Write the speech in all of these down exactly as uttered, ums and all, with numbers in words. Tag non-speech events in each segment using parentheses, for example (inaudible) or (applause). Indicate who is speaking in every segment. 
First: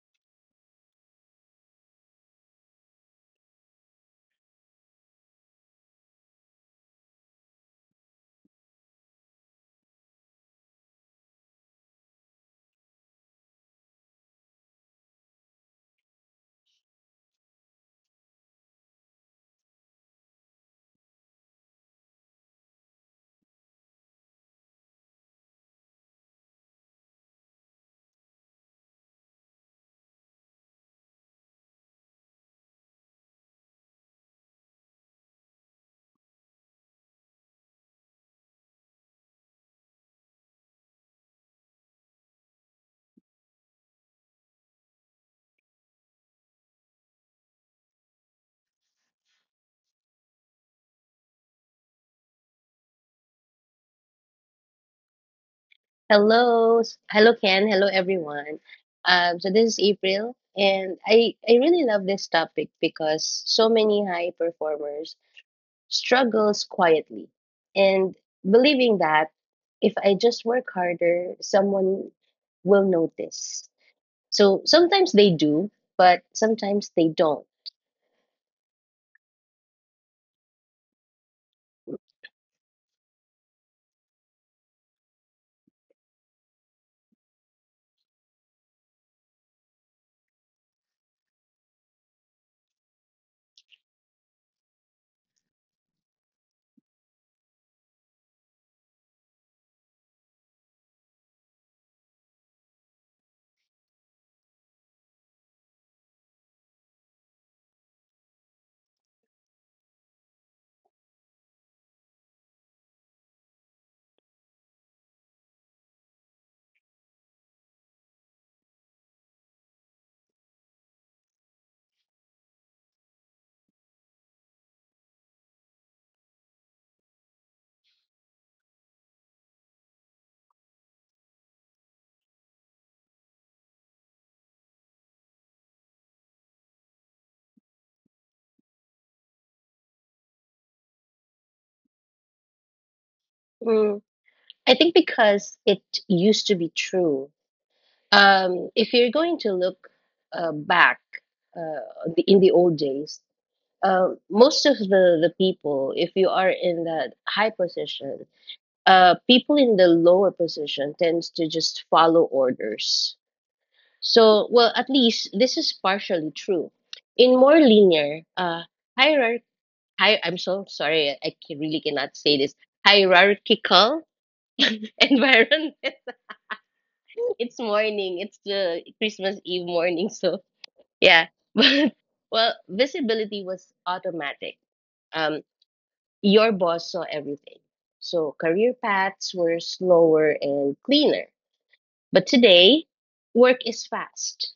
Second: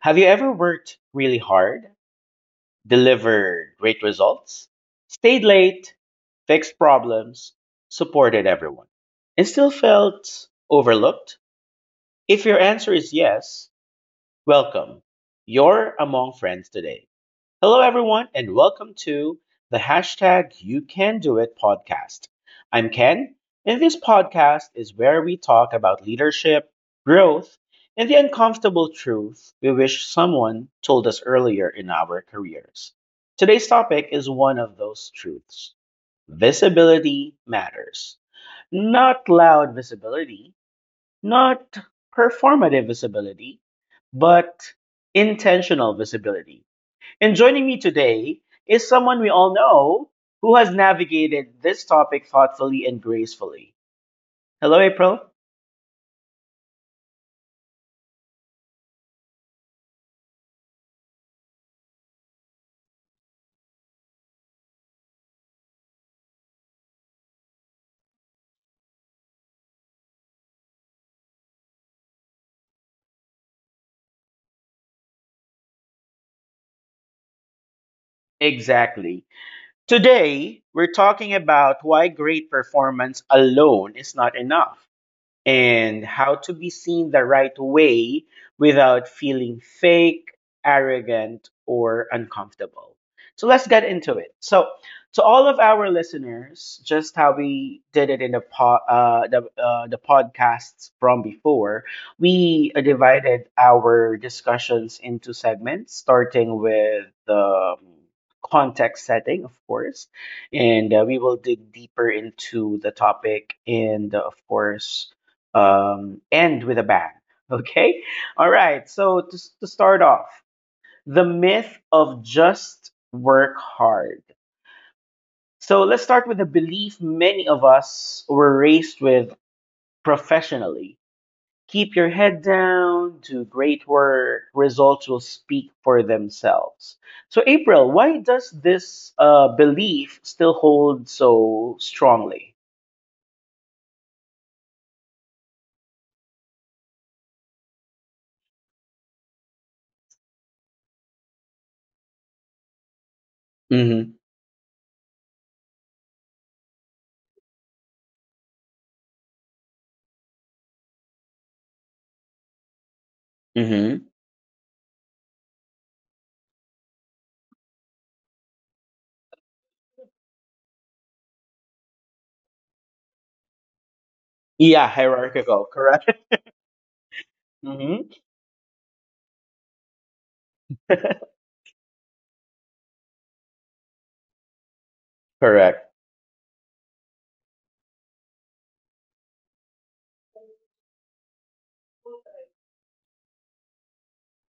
Speaker 1: Have you ever worked really hard, delivered great results, stayed late, fixed problems, supported everyone, and still felt overlooked? If your answer is yes, welcome. You're among friends today. Hello, everyone, and welcome to the hashtag You Can Do It podcast. I'm Ken, and this podcast is where we talk about leadership, growth, and the uncomfortable truth we wish someone told us earlier in our careers. Today's topic is one of those truths: visibility matters. Not loud visibility, not performative visibility, but intentional visibility. And joining me today is someone we all know who has navigated this topic thoughtfully and gracefully. Hello, April.
Speaker 2: Hello, s- hello Ken, hello everyone. Um, so this is April, and I I really love this topic because so many high performers struggles quietly, and believing that if I just work harder, someone will notice. So sometimes they do, but sometimes they don't.
Speaker 1: Exactly. Today, we're talking about why great performance alone is not enough, and how to be seen the right way without feeling fake, arrogant, or uncomfortable. So let's get into it. So, to all of our listeners, just how we did it in the po- uh, the, uh, the podcasts from before, we uh, divided our discussions into segments, starting with the context setting, of course, and uh, we will dig deeper into the topic and, uh, of course, um, end with a bang. (laughs) Okay? All right. So, to, to start off, the myth of just work hard. So, let's start with the belief many of us were raised with professionally. Keep your head down, do great work, results will speak for themselves. So, April, why does this uh, belief still hold so strongly?
Speaker 2: Mm, I think because it used to be true. Um, if you're going to look uh, back uh, the- in the old days, uh,
Speaker 1: Mm-hmm.
Speaker 2: most of the, the people, if you are in that high position, uh, people in the lower position tends to just follow orders.
Speaker 1: Mm-hmm.
Speaker 2: So, well, at least this is partially true. In more linear uh, hierarchy, hi, I'm so sorry, I I ca- really cannot say this hierarchical (laughs)
Speaker 1: Yeah, hierarchical,
Speaker 2: environment.
Speaker 1: correct?
Speaker 2: (laughs) It's
Speaker 1: Mm-hmm.
Speaker 2: morning. It's the Christmas Eve morning. So yeah, (laughs) but well, visibility was automatic. Um,
Speaker 1: (laughs) Correct.
Speaker 2: Your boss saw everything. So career paths were slower and cleaner. But today, work is fast.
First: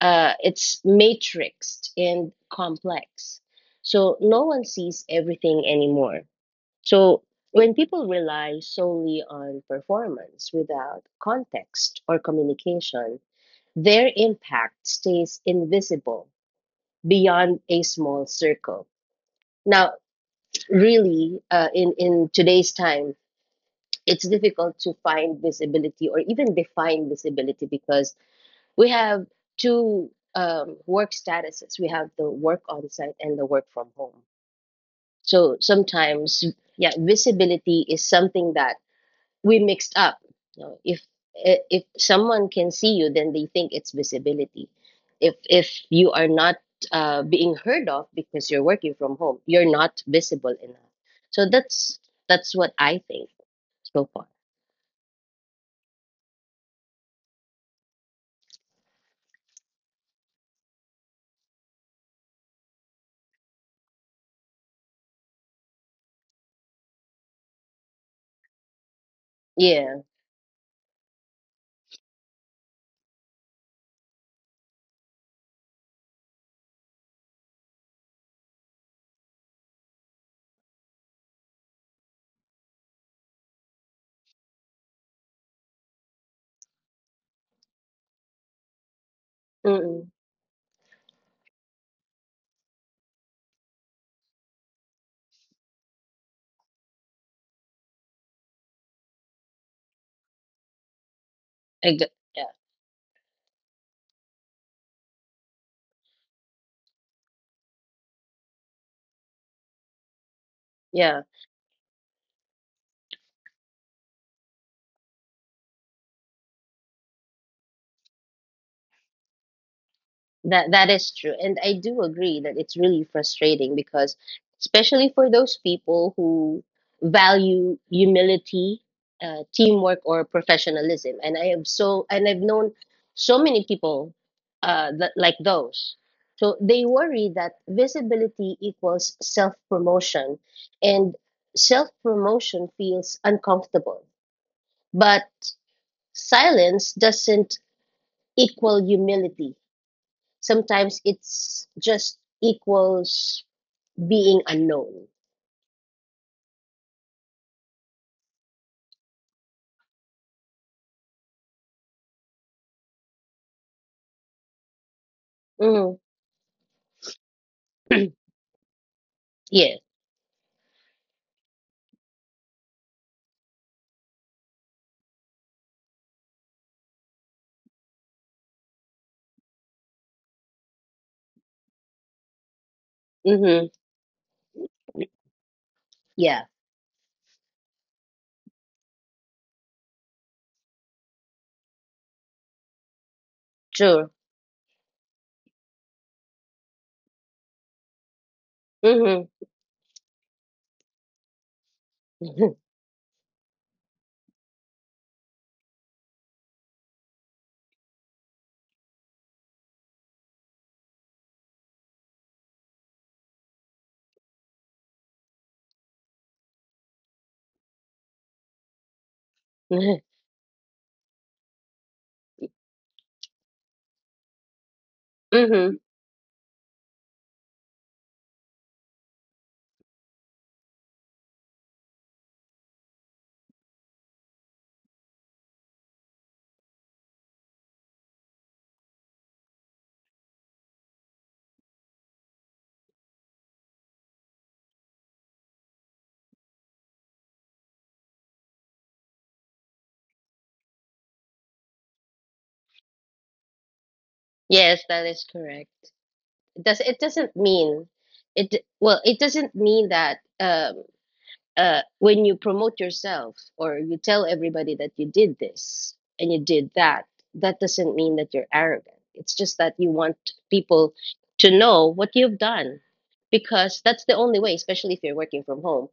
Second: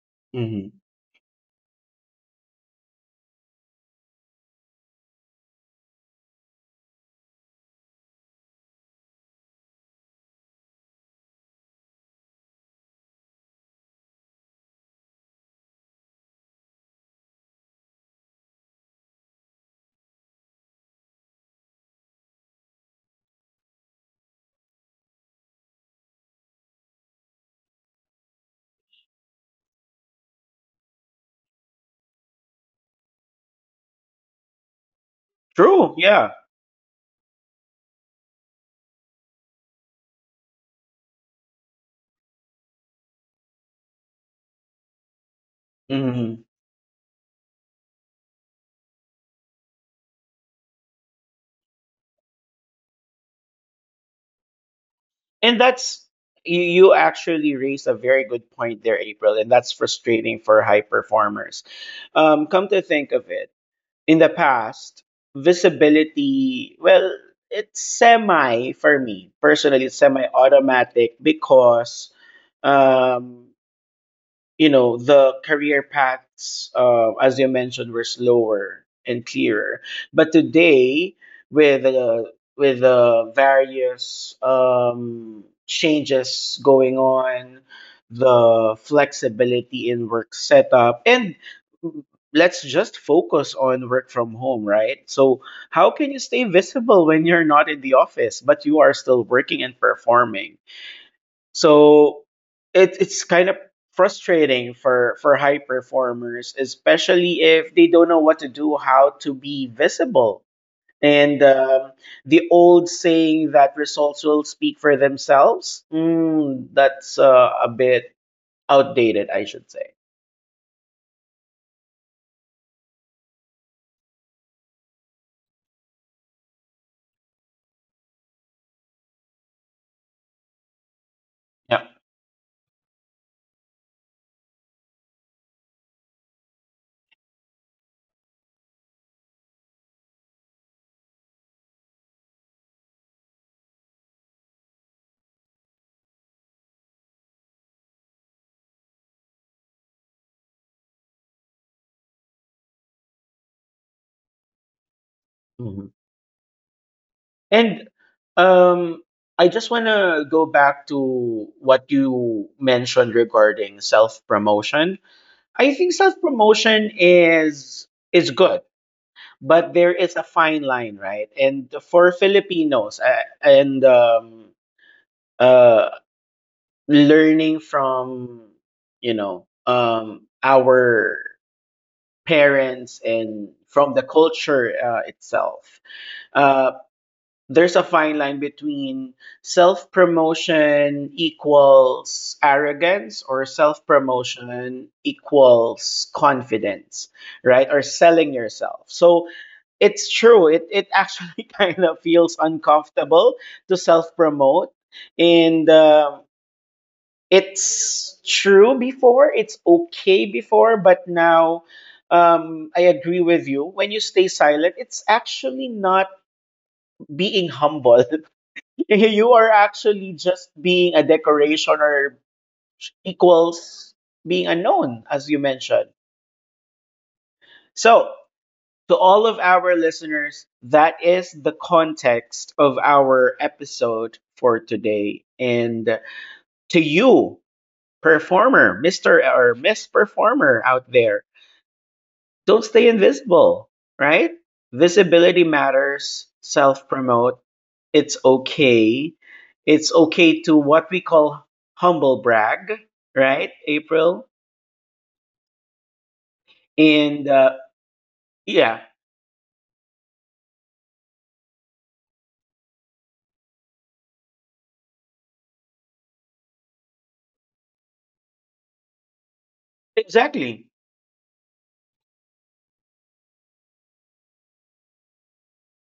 Speaker 2: Uh,
Speaker 1: Hmm.
Speaker 2: it's matrixed and complex. So no one sees everything anymore. So when people rely solely on performance without context or communication, their impact stays invisible beyond a small circle. Now, really, uh, in, in today's time, it's difficult to find visibility or even define visibility because we have two um, work statuses. We have the work on site and the work from home, so
Speaker 1: True. Yeah.
Speaker 2: sometimes, yeah, visibility is something that we mixed up, you know, if i- if someone can see you, then they think it's visibility. If if you are
Speaker 1: Hmm.
Speaker 2: not uh, being heard of because you're working from home, you're not visible enough. So that's that's what I think so far.
Speaker 1: And that's, you, you actually raised a very good point there, April, and that's frustrating for high performers. Um, come to think of it, in the past, visibility, well, it's semi, for me personally,
Speaker 2: Yeah.
Speaker 1: it's semi automatic because um, you know, the career paths, uh, as you mentioned, were slower and clearer. But today, with uh, with the various um, changes going on, the flexibility in work setup and let's just focus on work from home, right? So how can you stay visible when you're not in the office but you are still working and performing?
Speaker 2: Ex-
Speaker 1: So
Speaker 2: Yeah,
Speaker 1: it, it's kind of frustrating for, for high performers, especially if they don't know what to do, how to be visible.
Speaker 2: yeah,
Speaker 1: And um, the old saying that results will speak for themselves, mm, that's uh, a bit outdated, I should say.
Speaker 2: that that is true, and I do agree that it's really frustrating because, especially for those people who value humility, uh, teamwork, or professionalism, and I am
Speaker 1: Yeah.
Speaker 2: so, and I've known so many people, uh, that, like those. So they worry that visibility equals self promotion, and self promotion feels uncomfortable, but silence doesn't equal humility. Sometimes it's just equals being unknown.
Speaker 1: Mhm. And um, I just want to go back to what you mentioned regarding self promotion. I think
Speaker 2: Mm.
Speaker 1: self promotion is is
Speaker 2: (clears throat)
Speaker 1: good, but
Speaker 2: Yeah.
Speaker 1: there is a fine line, right? And for Filipinos, uh, and um, uh, learning from, you know, um, our parents and
Speaker 2: Mm-hmm.
Speaker 1: from the culture uh, itself,
Speaker 2: Yeah.
Speaker 1: uh, there's a fine line between self promotion equals arrogance or self
Speaker 2: True.
Speaker 1: promotion equals confidence, right? Or selling yourself.
Speaker 2: Mm-hmm.
Speaker 1: So it's true. It it actually (laughs) kind of feels uncomfortable to self promote, and um it's true before. It's okay before, but now um, I agree with you. When you stay silent, it's actually not being humble. (laughs) You are
Speaker 2: (laughs)
Speaker 1: actually just being a decoration, or equals being unknown, as you
Speaker 2: Mm-hmm.
Speaker 1: mentioned. So, to all of our listeners, that is the context of our episode for today. And to you, performer, mister or Miss Performer out there, don't stay invisible, right? Visibility matters, self promote. It's okay. It's okay to what we call humble brag, right, April?
Speaker 2: Yes, that is correct. It does it
Speaker 1: And
Speaker 2: doesn't
Speaker 1: uh,
Speaker 2: mean it
Speaker 1: yeah,
Speaker 2: well, it doesn't mean that Um. Uh, when you promote yourself or you tell everybody that you did this and you did that, that doesn't mean that you're arrogant. It's just that you want
Speaker 1: exactly.
Speaker 2: people to know what you've done, because that's the only way, especially if you're working from home.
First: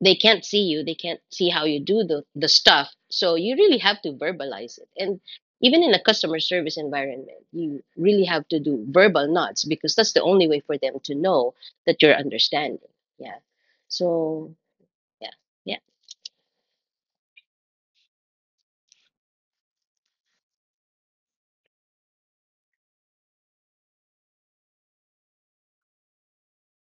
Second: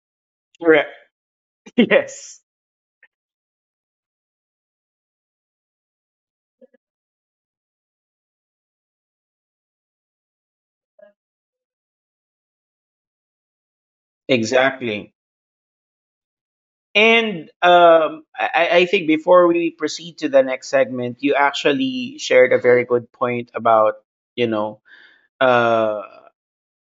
Speaker 2: They can't see you,
Speaker 1: Correct.
Speaker 2: they can't see how
Speaker 1: (laughs)
Speaker 2: you do the,
Speaker 1: Yes.
Speaker 2: the stuff. So you really have to verbalize it. And even in a customer service environment, you really have to do verbal nods because that's the only way for them to know that you're understanding. Yeah. So
Speaker 1: Exactly.
Speaker 2: yeah. Yeah.
Speaker 1: And um, I, I think before we proceed to the next segment, you actually shared a very good point about, you know, uh,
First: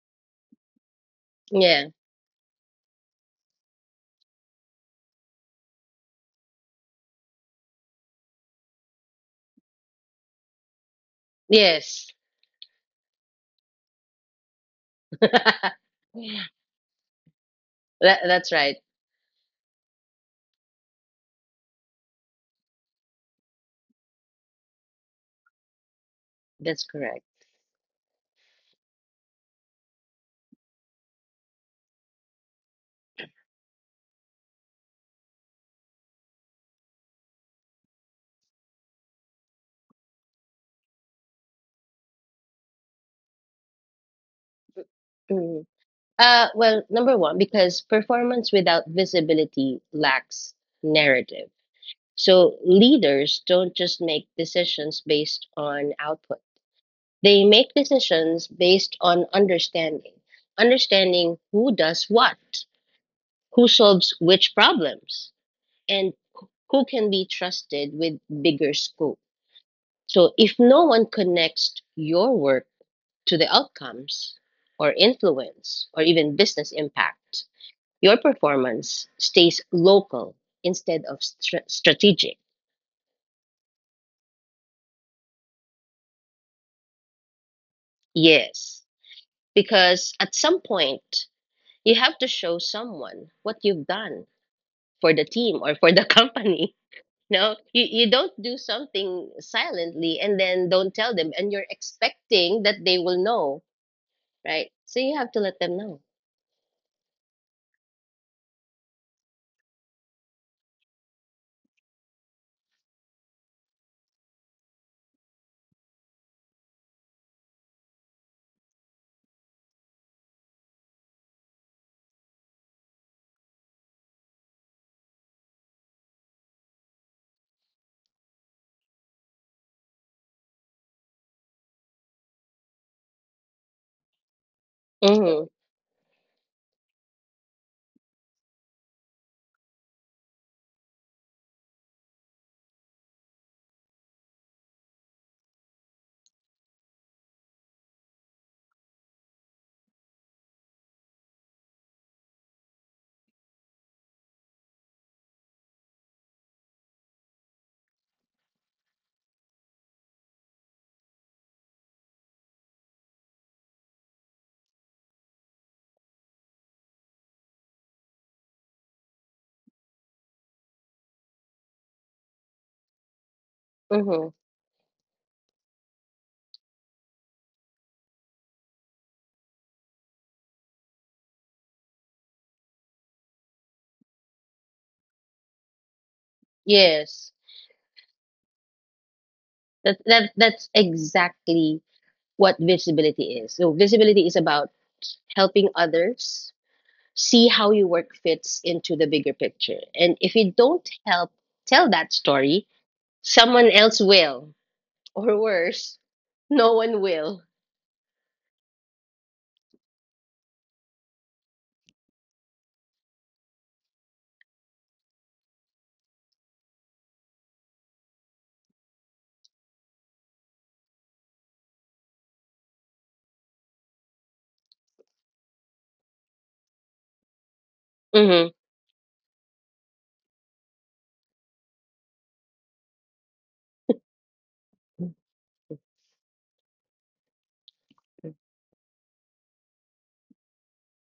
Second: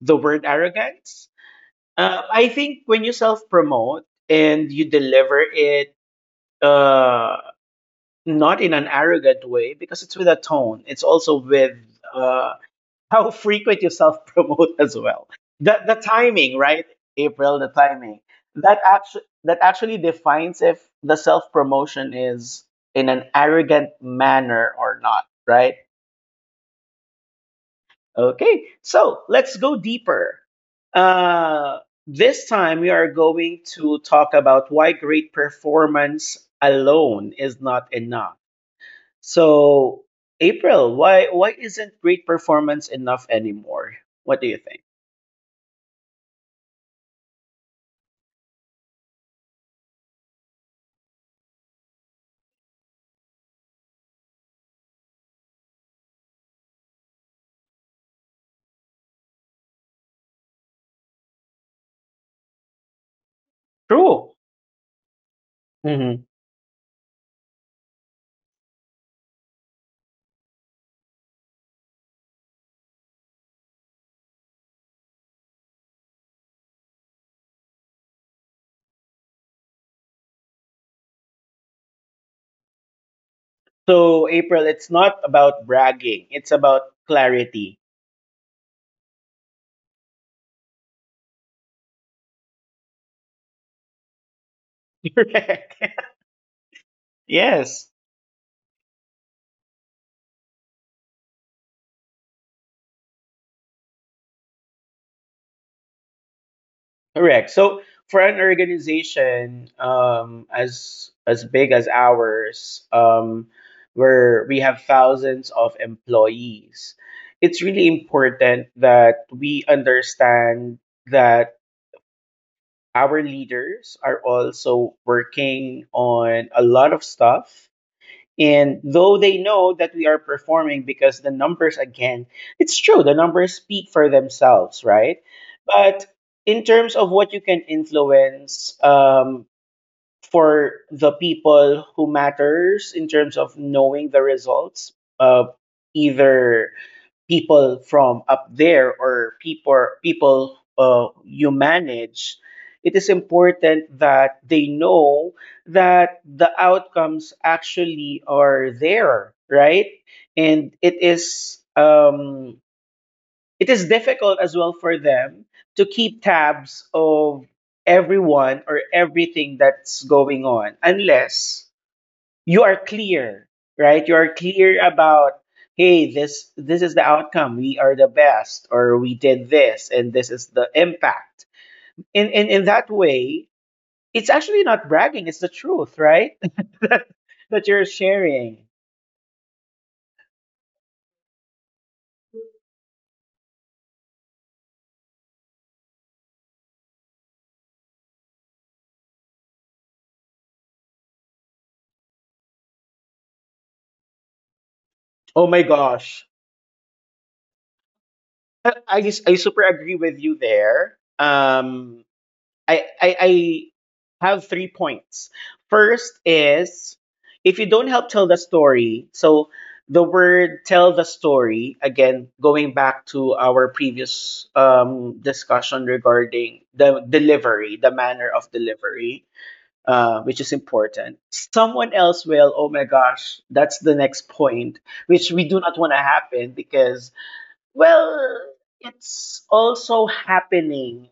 Speaker 1: the word arrogance.
Speaker 2: Yeah.
Speaker 1: Uh, I think when you self promote and you deliver it uh, not in an arrogant way, because it's with a tone, it's also with
Speaker 2: Yes.
Speaker 1: uh, how frequent you self promote (laughs) as
Speaker 2: (laughs)
Speaker 1: well.
Speaker 2: That,
Speaker 1: The the timing, right? April, the timing,
Speaker 2: that's right.
Speaker 1: that actually that actually defines if the self promotion is in an arrogant manner or not, right?
Speaker 2: That's correct.
Speaker 1: Okay, so let's go deeper. Uh, this time we are going to talk about why great performance alone is not enough. So, April, why why isn't great performance enough anymore? What do you think?
Speaker 2: Mm. Uh, well, number one, because performance without visibility lacks narrative. So leaders don't just make decisions based on output, they make decisions based on understanding, understanding who does what, who solves
Speaker 1: True.
Speaker 2: which problems, and
Speaker 1: Mhm.
Speaker 2: who can be trusted with bigger scope. So if no one connects your work to the outcomes or influence or even business impact, your performance stays local instead of stra- strategic.
Speaker 1: So, April, it's not about bragging, it's about clarity.
Speaker 2: Yes, because at some point, you have to show someone what you've done for
Speaker 1: (laughs)
Speaker 2: the team
Speaker 1: Correct.
Speaker 2: or for the (laughs)
Speaker 1: (laughs)
Speaker 2: company. No, you,
Speaker 1: Yes,
Speaker 2: you don't do something silently and then don't tell them, and you're expecting that they will know, right? So you have to let them know.
Speaker 1: correct. So, for an organization um, as as big as ours, um, where we have thousands of employees, it's really important that we understand that our leaders are also working on a lot of stuff. And though they know that we are performing because the numbers, again, it's true, the numbers speak for themselves, right?
Speaker 2: Mm-hmm.
Speaker 1: But in terms of what you can influence, um, for the people who matters in terms of knowing the results, uh, either people from up there or people people uh, you manage, it is important that they know that the outcomes actually are there, right? And it is um, it is difficult as well for them to keep tabs of everyone or everything that's going on unless you are clear, right? You are clear about, hey, this this is the outcome. We are the best, or we did this, and this is the impact. In in in that way, it's actually not bragging. It's the truth, right? (laughs) That,
Speaker 2: Yes,
Speaker 1: that you're sharing.
Speaker 2: that, that that's exactly what visibility is. So visibility is about helping others see how your work fits into the bigger picture. And if you don't help tell that story, someone else will, or
Speaker 1: Oh my
Speaker 2: worse,
Speaker 1: gosh,
Speaker 2: no one will.
Speaker 1: I I, just- I super agree with you there. Um, I, I I have three points. First is, if you don't help tell the story, so the word tell the story, again, going back to our previous um, discussion regarding the delivery, the manner
Speaker 2: Mm-hmm.
Speaker 1: of delivery, uh, which is important. Someone else will, oh my gosh, that's the next point, which we do not want to happen because, well, it's also happening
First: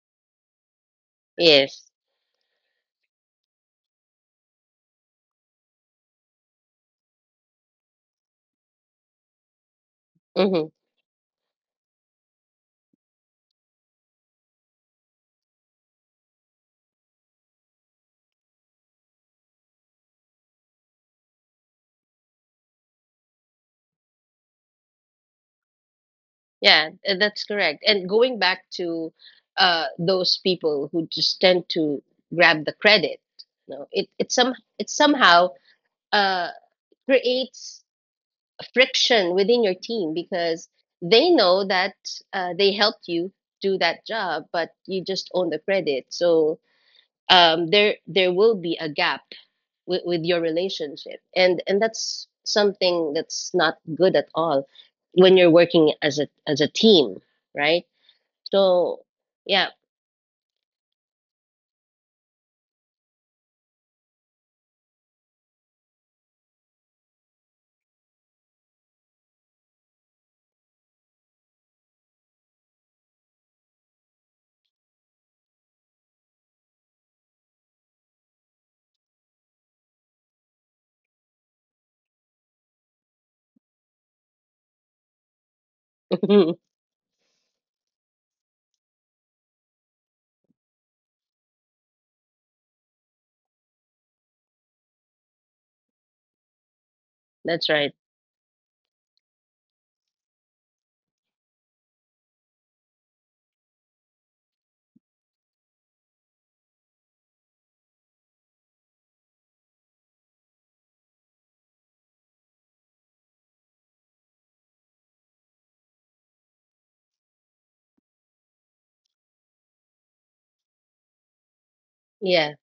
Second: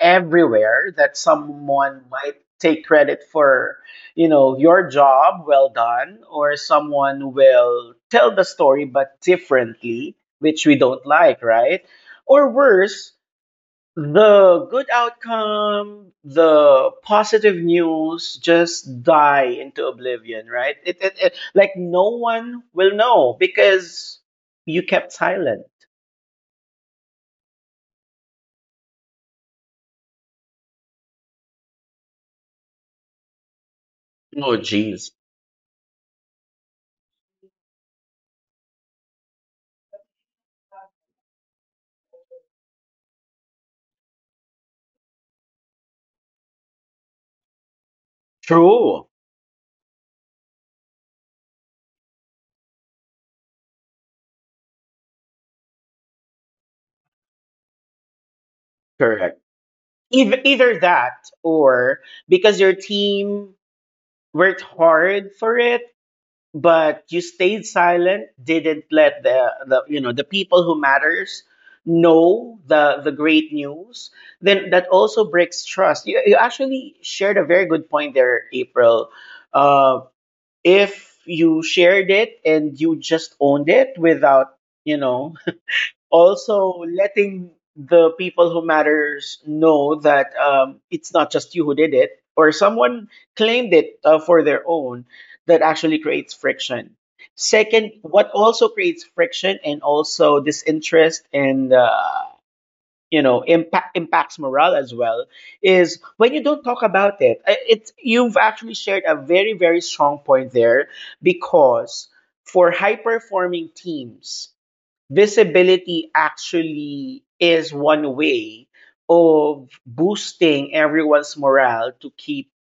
Speaker 1: everywhere that
Speaker 2: Yes.
Speaker 1: someone might take credit for, you know, your job well done, or someone will tell the story but differently, which
Speaker 2: Mm-hmm.
Speaker 1: we don't like, right? Or worse, the good outcome, the positive news just die into oblivion, right? It, it, it, like no one will know because you kept silent.
Speaker 2: Yeah, uh, that's correct. And going back to uh, those people who just tend to grab the credit, no, it it
Speaker 1: Oh,
Speaker 2: some it
Speaker 1: jeez.
Speaker 2: somehow uh. creates friction within your team because they know that uh, they helped you do that job, but you just own the credit. So um, there there will be a
Speaker 1: True.
Speaker 2: gap with, with your relationship, and and that's something that's not good at all when you're working as a as a team, right? So
Speaker 1: Correct.
Speaker 2: yeah.
Speaker 1: Either, either that, or because your team worked hard for it, but you stayed silent, didn't let the, the you know the people who matters know the the great news, then that also breaks trust. You, you actually shared a very good point there, April. Uh, if you shared it and you just owned it without, you know,
Speaker 2: (laughs)
Speaker 1: also letting the people who matters know that um, it's not just you who did it, or someone claimed it uh, for their own, that actually creates friction.
Speaker 2: That's
Speaker 1: Second,
Speaker 2: right.
Speaker 1: what also creates friction and also disinterest and uh, you know, impact impacts morale as well is when you don't talk about it. I- it's You've actually shared a very very strong point there, because for high performing teams, visibility actually is one way of boosting everyone's morale to keep
Speaker 2: Yeah.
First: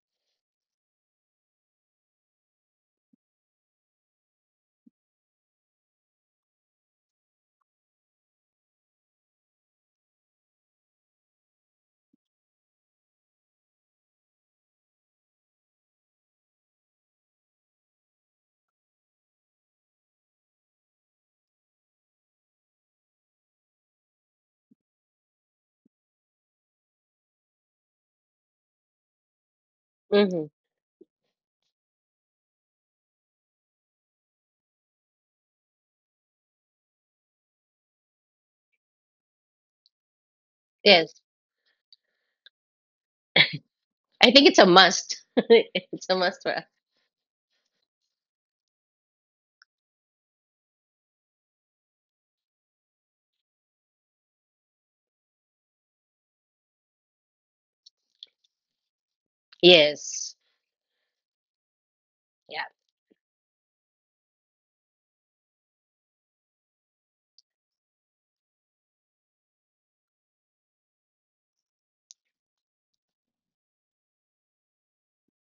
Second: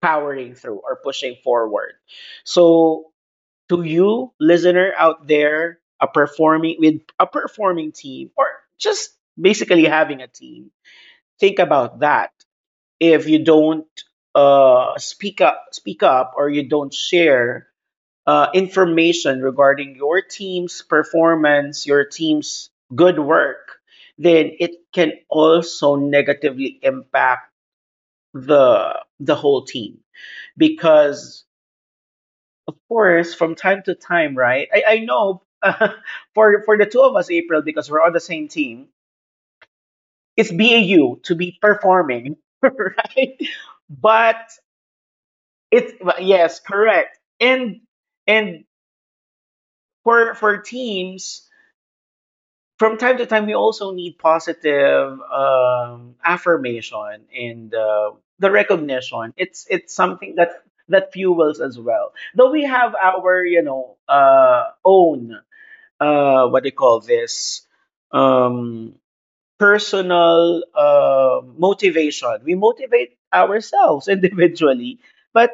Speaker 1: powering through or pushing forward. So, to you, listener out there, a performing, with a performing team, or just basically having a team, think about that. If you don't uh, speak up, speak up, or you don't share uh, information regarding your team's performance, your team's good work, then it can also negatively impact the the whole team,
Speaker 2: Hmm.
Speaker 1: because of course from time to time, right, i, I know, (laughs) uh, for for the two of us, April, because we're on the same team, it's bau
Speaker 2: Yes.
Speaker 1: to be performing, (laughs) right?
Speaker 2: I
Speaker 1: But
Speaker 2: think it's a must. (laughs)
Speaker 1: it's
Speaker 2: It's a
Speaker 1: but
Speaker 2: must for
Speaker 1: yes,
Speaker 2: us.
Speaker 1: correct. And and for for teams, from time to time, we also need positive um, affirmation and uh, the recognition. It's it's something
Speaker 2: Yes.
Speaker 1: that that fuels as well. Though we
Speaker 2: Yeah.
Speaker 1: have our, you know, uh, own uh, what do you call this, um, personal uh, motivation. We motivate ourselves (laughs) individually, but,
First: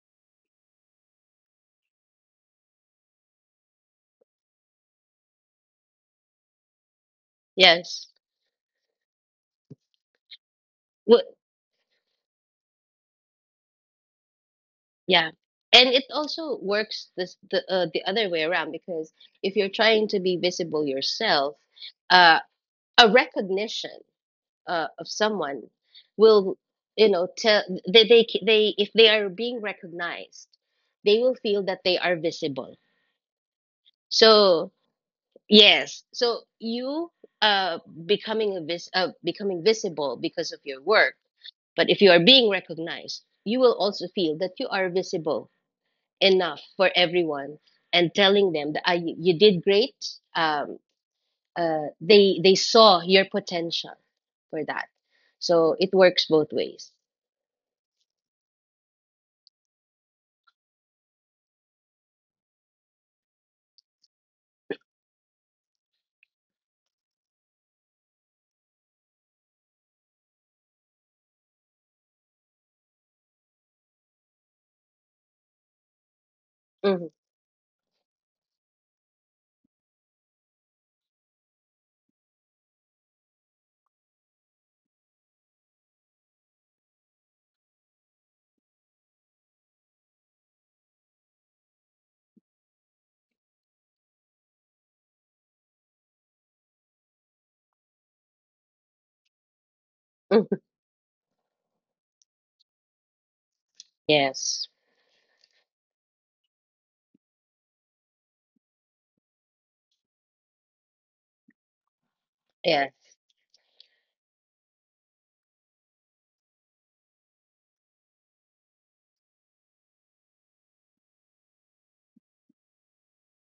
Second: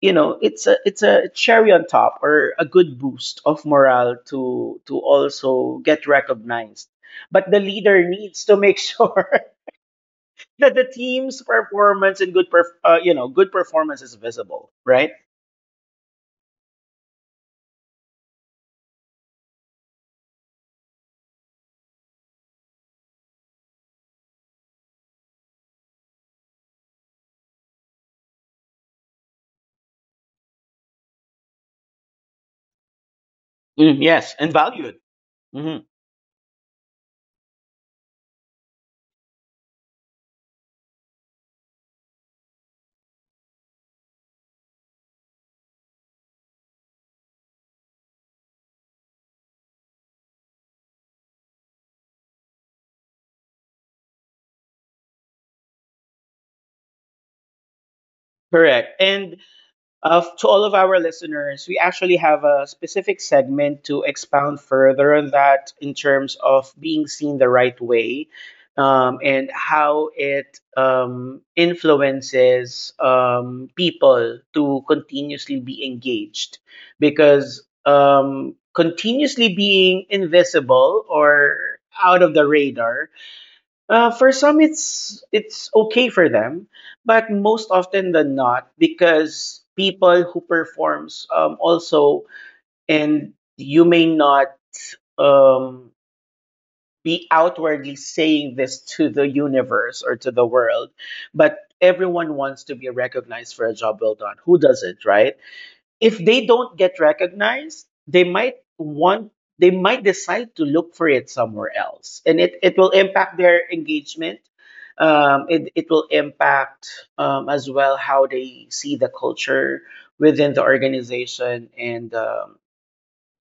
Speaker 1: you know, it's a, it's a cherry on top or a good boost of morale to to also get recognized, but the leader
Speaker 2: Yes.
Speaker 1: needs to make (laughs) sure that the
Speaker 2: Well,
Speaker 1: team's performance and good perf- uh, you know, good performance is visible, right?
Speaker 2: yeah. And it also works this the uh, the other way around, because if you're trying to be visible yourself, uh, a recognition uh, of someone will, you know, tell they they they if they are being recognized, they will feel that they are visible.
Speaker 1: Mm, yes, and
Speaker 2: So
Speaker 1: valued. Mhm.
Speaker 2: yes, so you uh becoming a vis uh, becoming visible because of your work, but if you are being recognized, you will also feel that you are visible enough for everyone and telling them that uh, you, you did great, um, uh, they they saw your potential for that, so it works both ways.
Speaker 1: Correct, and, uh, to all of our listeners, we actually have a specific segment to expound further on that in terms of being seen the right way, um, and how it um, influences um, people to continuously be engaged.
Speaker 2: Mhm.
Speaker 1: Because um, continuously being invisible or out of the radar, uh, for some, it's it's okay for them, but most often than not, because people who performs um, also, and you may not um, be outwardly saying this to the universe or to the
Speaker 2: Mhm.
Speaker 1: world, but everyone wants to be recognized for a job well done. Who
Speaker 2: Yes,
Speaker 1: doesn't, right? If they don't get recognized, they might want, they might decide to look for it somewhere else, and it it
Speaker 2: yes,
Speaker 1: will impact their engagement. Um, it it will impact um, as well how they see the culture within the organization, and um, of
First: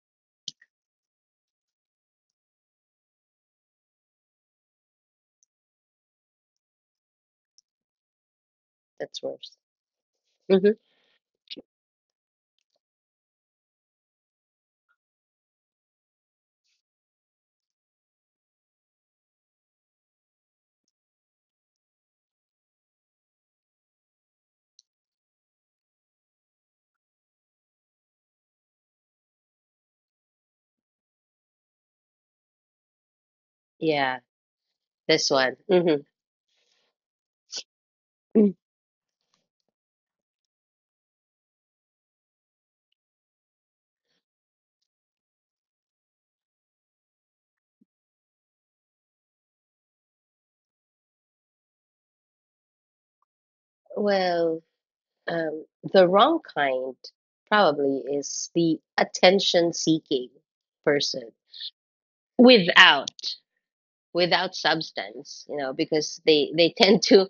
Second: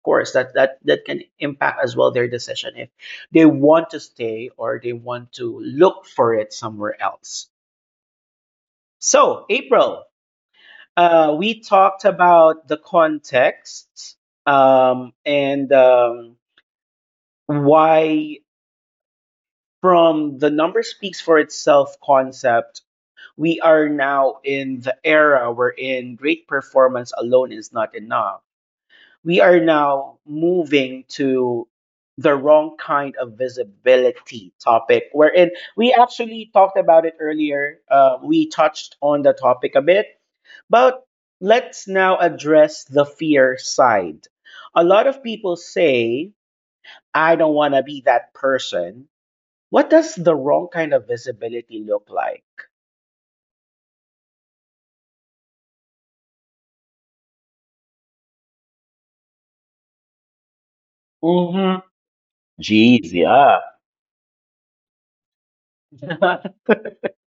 Speaker 1: course that that that can impact as well their decision if they want to stay or they want to look for it somewhere else.
Speaker 2: that's
Speaker 1: So,
Speaker 2: worse.
Speaker 1: April,
Speaker 2: Hmm.
Speaker 1: uh, we talked about the context um, and um, why, from the number speaks for itself concept, we are now in the era wherein great performance alone is not enough. We are now moving to the wrong kind of
Speaker 2: Yeah,
Speaker 1: visibility topic,
Speaker 2: this
Speaker 1: wherein
Speaker 2: one.
Speaker 1: we
Speaker 2: Hmm.
Speaker 1: actually talked about it earlier. Uh, we
Speaker 2: (clears throat)
Speaker 1: touched on the topic a bit. But let's now address the fear side. A lot of people say, I don't want to be that person. What does the wrong kind of visibility look like?
Speaker 2: Well, um, the wrong kind probably is the attention-seeking person
Speaker 1: Mm-hmm.
Speaker 2: without
Speaker 1: Jeez, yeah.
Speaker 2: without substance, you know, because they they tend to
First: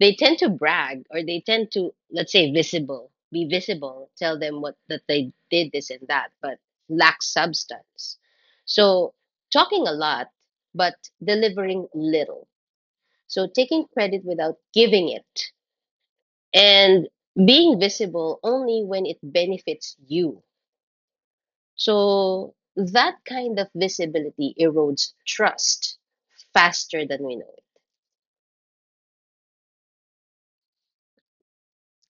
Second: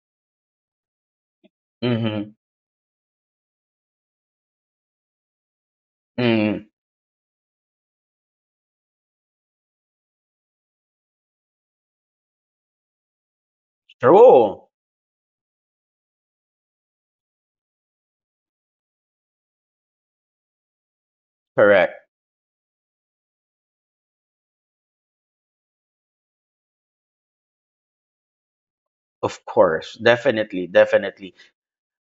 Speaker 2: they tend to brag, or they tend
Speaker 1: (laughs)
Speaker 2: to
Speaker 1: mm-hmm.
Speaker 2: let's say visible, be visible, tell them what that they did this and that, but
Speaker 1: Mm,
Speaker 2: lack substance. So talking a lot but delivering little. So taking credit without
Speaker 1: true.
Speaker 2: giving it, and being visible only when it benefits you.
Speaker 1: Correct.
Speaker 2: So that kind of visibility erodes trust faster than we know
Speaker 1: Of course. Definitely. Definitely.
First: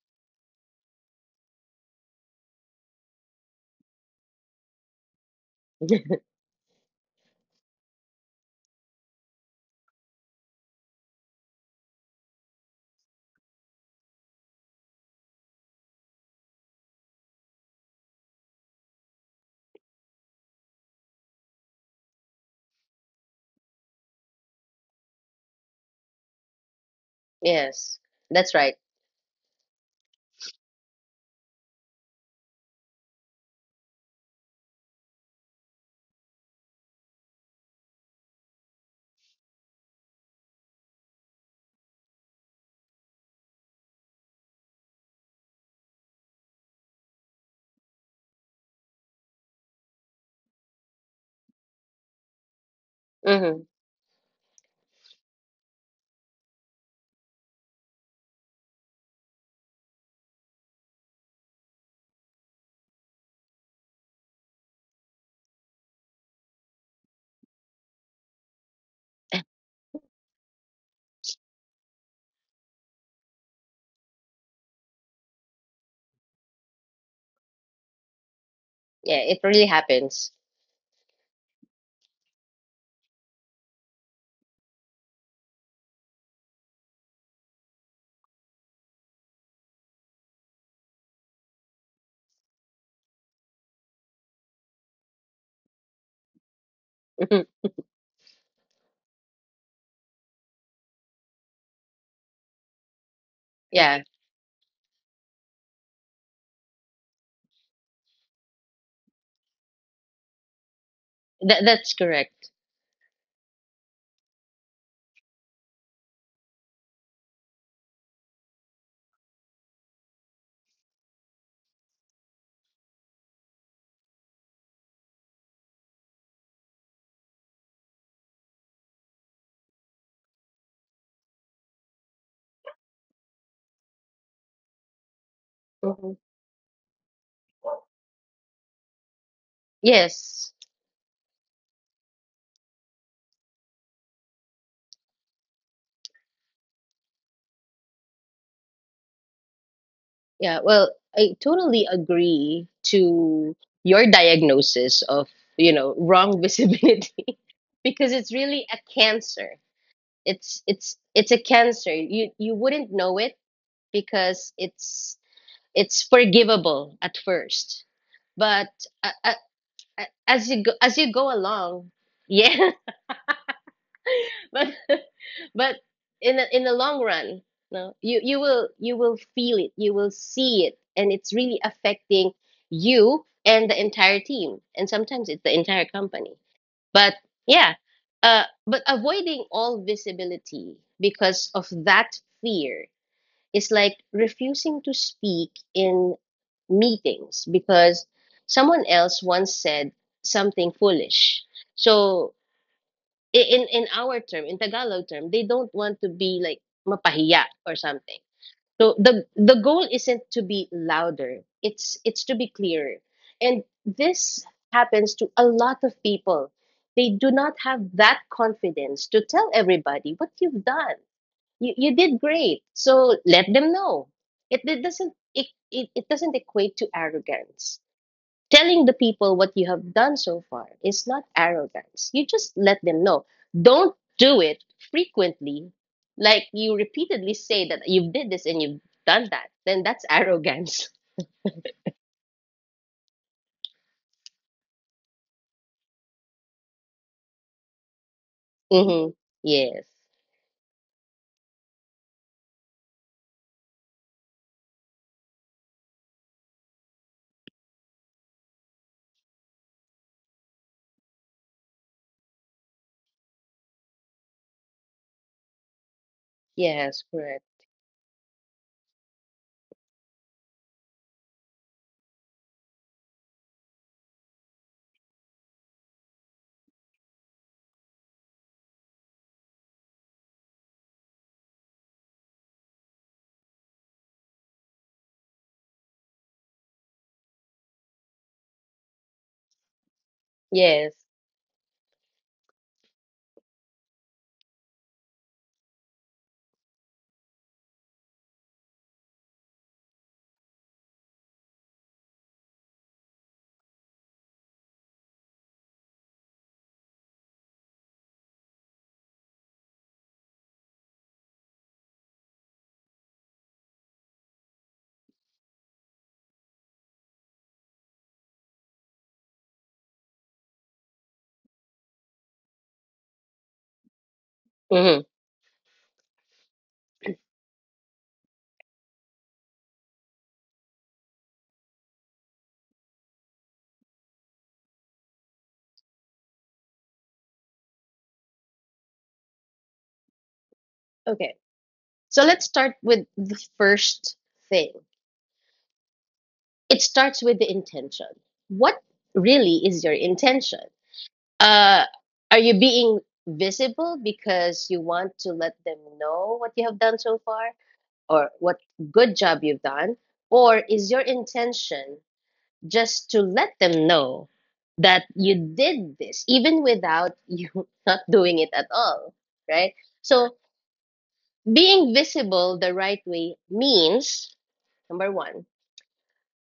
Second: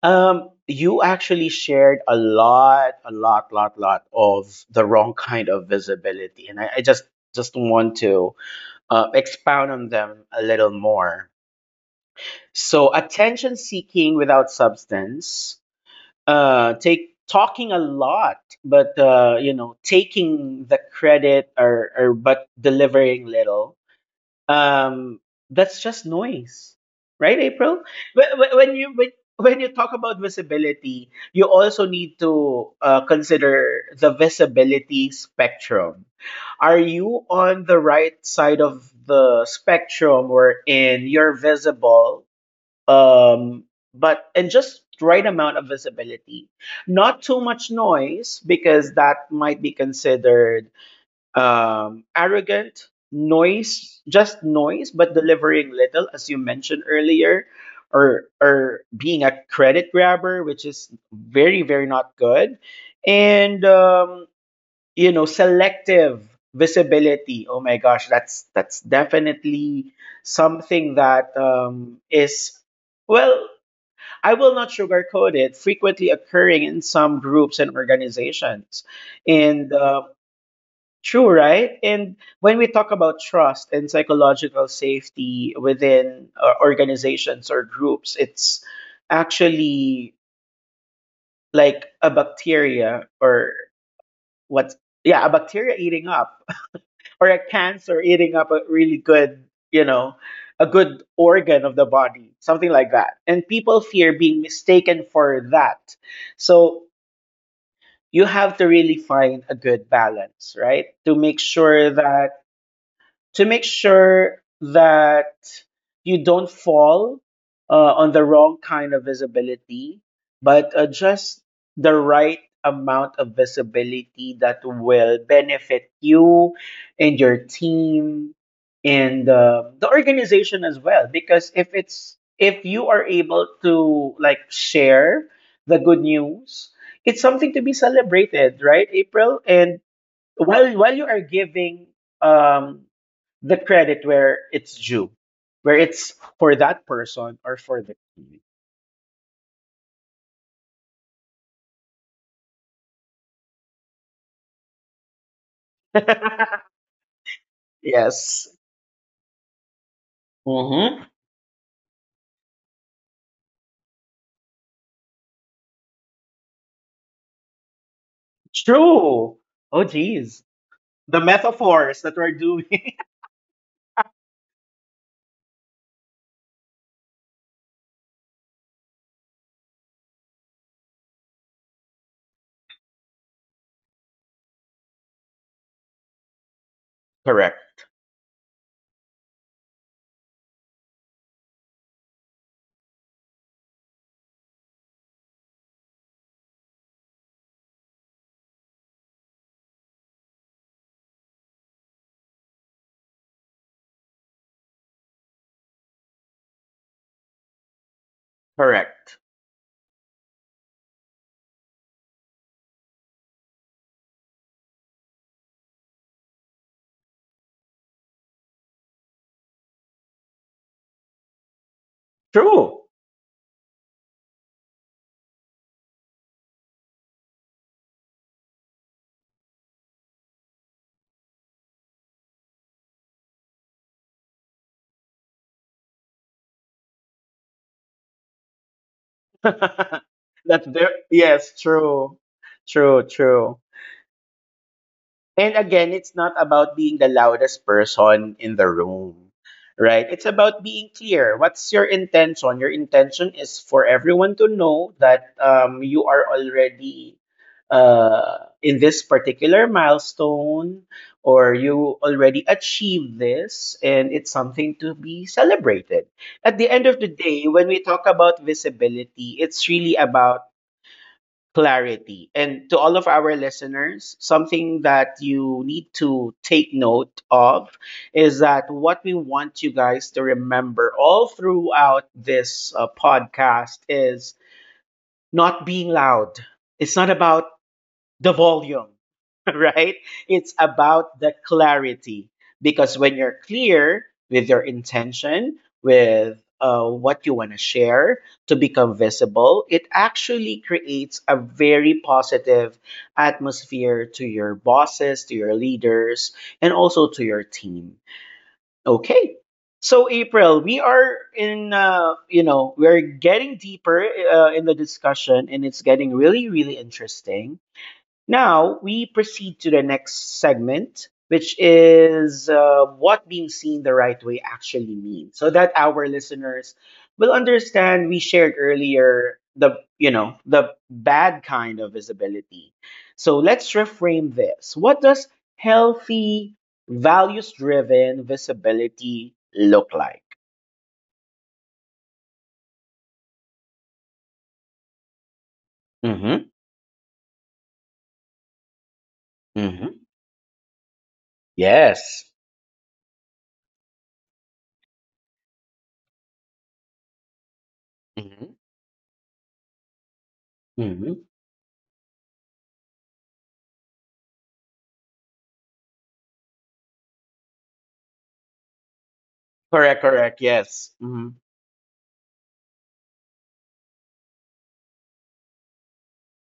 Speaker 1: Um, you actually shared a lot, a lot, lot, lot of the wrong kind of
Speaker 2: it.
Speaker 1: visibility. And I, I just just want to uh, expound on them a little more. So attention seeking without substance, uh, take talking a lot, but uh, you know taking the credit or, or but delivering little um that's just noise, right,
Speaker 2: (laughs)
Speaker 1: April?
Speaker 2: Yes,
Speaker 1: Wh- wh-
Speaker 2: that's right.
Speaker 1: when you when, when you talk about visibility, you also need to uh, consider the visibility spectrum. Are you on the right side of the spectrum wherein you're visible um but and just right amount of visibility, not too much noise because that might be considered um, arrogant,
Speaker 2: Hmm.
Speaker 1: noise, just noise, but delivering little, as you mentioned earlier, or or being a credit grabber, which is very very not good, and um, you know selective visibility. Oh my gosh, that's that's definitely something that um, is well. I will not sugarcoat it. Frequently occurring in some groups and organizations,
Speaker 2: Yeah, it really
Speaker 1: and um,
Speaker 2: happens.
Speaker 1: true, right? And when we talk about trust and psychological safety within uh, organizations or groups, it's actually like a bacteria or what? Yeah, a bacteria eating up, (laughs) or a
Speaker 2: Mhm.
Speaker 1: cancer eating up a really good, you know, a good organ of the body, something like that. And people
Speaker 2: Yeah,
Speaker 1: fear being mistaken for that. So you have to really find a good balance, right? To make
Speaker 2: that,
Speaker 1: sure
Speaker 2: that's
Speaker 1: that
Speaker 2: correct.
Speaker 1: to make sure that you don't fall uh, on the wrong kind of visibility, but uh, just the right amount of visibility that will benefit you and your team and uh, the organization as well. Because if it's if you are able to like share the good
Speaker 2: Hmm.
Speaker 1: news, it's something to be celebrated, right, April? And
Speaker 2: Yes.
Speaker 1: while while you are giving um the credit where it's due, where it's for that person or for the team.
Speaker 2: Yeah, well, I totally agree to your diagnosis of, you know, wrong (laughs)
Speaker 1: (laughs)
Speaker 2: visibility, because it's
Speaker 1: yes.
Speaker 2: really a cancer. It's it's
Speaker 1: Mm-hmm.
Speaker 2: it's a cancer. You you wouldn't know it because it's it's forgivable at first, but uh, uh,
Speaker 1: True. Oh,
Speaker 2: uh,
Speaker 1: geez.
Speaker 2: as you go as you
Speaker 1: The
Speaker 2: go along,
Speaker 1: metaphors that we're
Speaker 2: yeah.
Speaker 1: doing.
Speaker 2: (laughs) but but in the, in the long run, no, you you will you will feel it, you will see it, and it's really affecting you and the entire team, and sometimes it's the entire company. But
Speaker 1: (laughs)
Speaker 2: yeah,
Speaker 1: Correct.
Speaker 2: uh, but avoiding all visibility because of that fear is like refusing to speak in meetings because someone else once said something foolish. So i- in in our term, in Tagalog term, they don't want to be like mapahiya or something. So
Speaker 1: Correct.
Speaker 2: the the goal isn't to be louder. It's it's to be clearer. And this happens to a lot of people. They do not have that confidence to tell everybody what you've done. You, you did great,
Speaker 1: True.
Speaker 2: so let them know. It, it doesn't it, it, it doesn't equate to arrogance. Telling the people what you have done so far is not arrogance, you just let them know. Don't do it frequently, like you repeatedly say that you have did this and you've done
Speaker 1: (laughs)
Speaker 2: that. Then that's
Speaker 1: That's there.
Speaker 2: arrogance.
Speaker 1: Yes, true. True, true. And again, it's not about being the loudest person in the
Speaker 2: (laughs) Hmm.
Speaker 1: room,
Speaker 2: Yes.
Speaker 1: right? It's about being clear. What's your intention? Your intention is for everyone to know that um, you are already uh, in this particular milestone or you already achieved this, and it's something to be celebrated. At the end of
Speaker 2: Yes,
Speaker 1: the
Speaker 2: correct.
Speaker 1: day, when we talk about visibility, it's really about clarity. And to all of our listeners, something that you need to take note of is that what we want you guys to remember all throughout this uh, podcast is not being loud. It's not about the volume, (laughs) right? It's
Speaker 2: Yes.
Speaker 1: about the clarity, because when you're clear with your intention, with uh, what you want to share to become visible, it actually creates a very positive atmosphere to your bosses, to your leaders, and also to your team. Okay. So April, we are in uh, you know, we're getting deeper uh, in the discussion and it's getting really really interesting. Now we proceed to the next segment, which is uh, what being seen the right way actually
Speaker 2: Hmm.
Speaker 1: means, so that our listeners will understand. We shared earlier the you know the bad kind of visibility. So let's reframe this. What does healthy, values-driven visibility look like?
Speaker 2: Okay. So let's start with the first thing.
Speaker 1: Mm-hmm.
Speaker 2: It starts with the intention. What really is
Speaker 1: Mm-hmm.
Speaker 2: your intention? Uh,
Speaker 1: Yes.
Speaker 2: are you being visible because you want to let them know what you have done so far, or
Speaker 1: Mm-hmm.
Speaker 2: what good job you've done? Or is your
Speaker 1: Mm-hmm.
Speaker 2: intention just to let them know that you did this even without you (laughs) not doing it at all? Right?
Speaker 1: Correct.
Speaker 2: So,
Speaker 1: Correct. Yes. Mm-hmm.
Speaker 2: being visible the right way means number one,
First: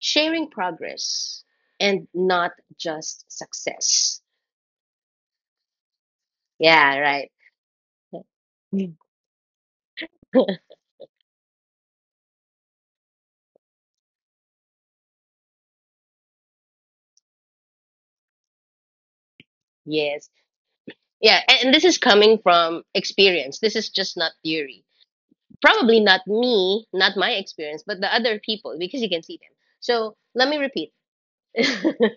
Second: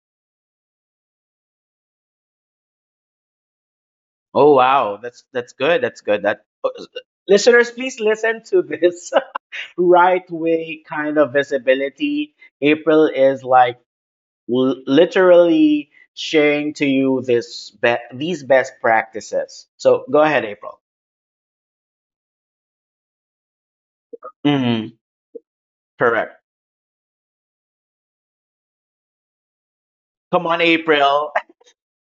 Speaker 2: sharing progress and not just success.
Speaker 1: Oh wow, that's that's good. That's good. That uh,
Speaker 2: Yeah, right.
Speaker 1: listeners, please listen to
Speaker 2: Mm.
Speaker 1: this (laughs) right
Speaker 2: (laughs)
Speaker 1: way kind of visibility. April is like l- literally sharing to you this be- these best practices. So go
Speaker 2: Yes.
Speaker 1: ahead, April.
Speaker 2: Yeah, and and this is coming from experience. This is just not theory.
Speaker 1: Hmm.
Speaker 2: Probably not
Speaker 1: Correct.
Speaker 2: me, not my experience, but the other people, because you can see them. So
Speaker 1: Come
Speaker 2: let me
Speaker 1: on,
Speaker 2: repeat.
Speaker 1: April.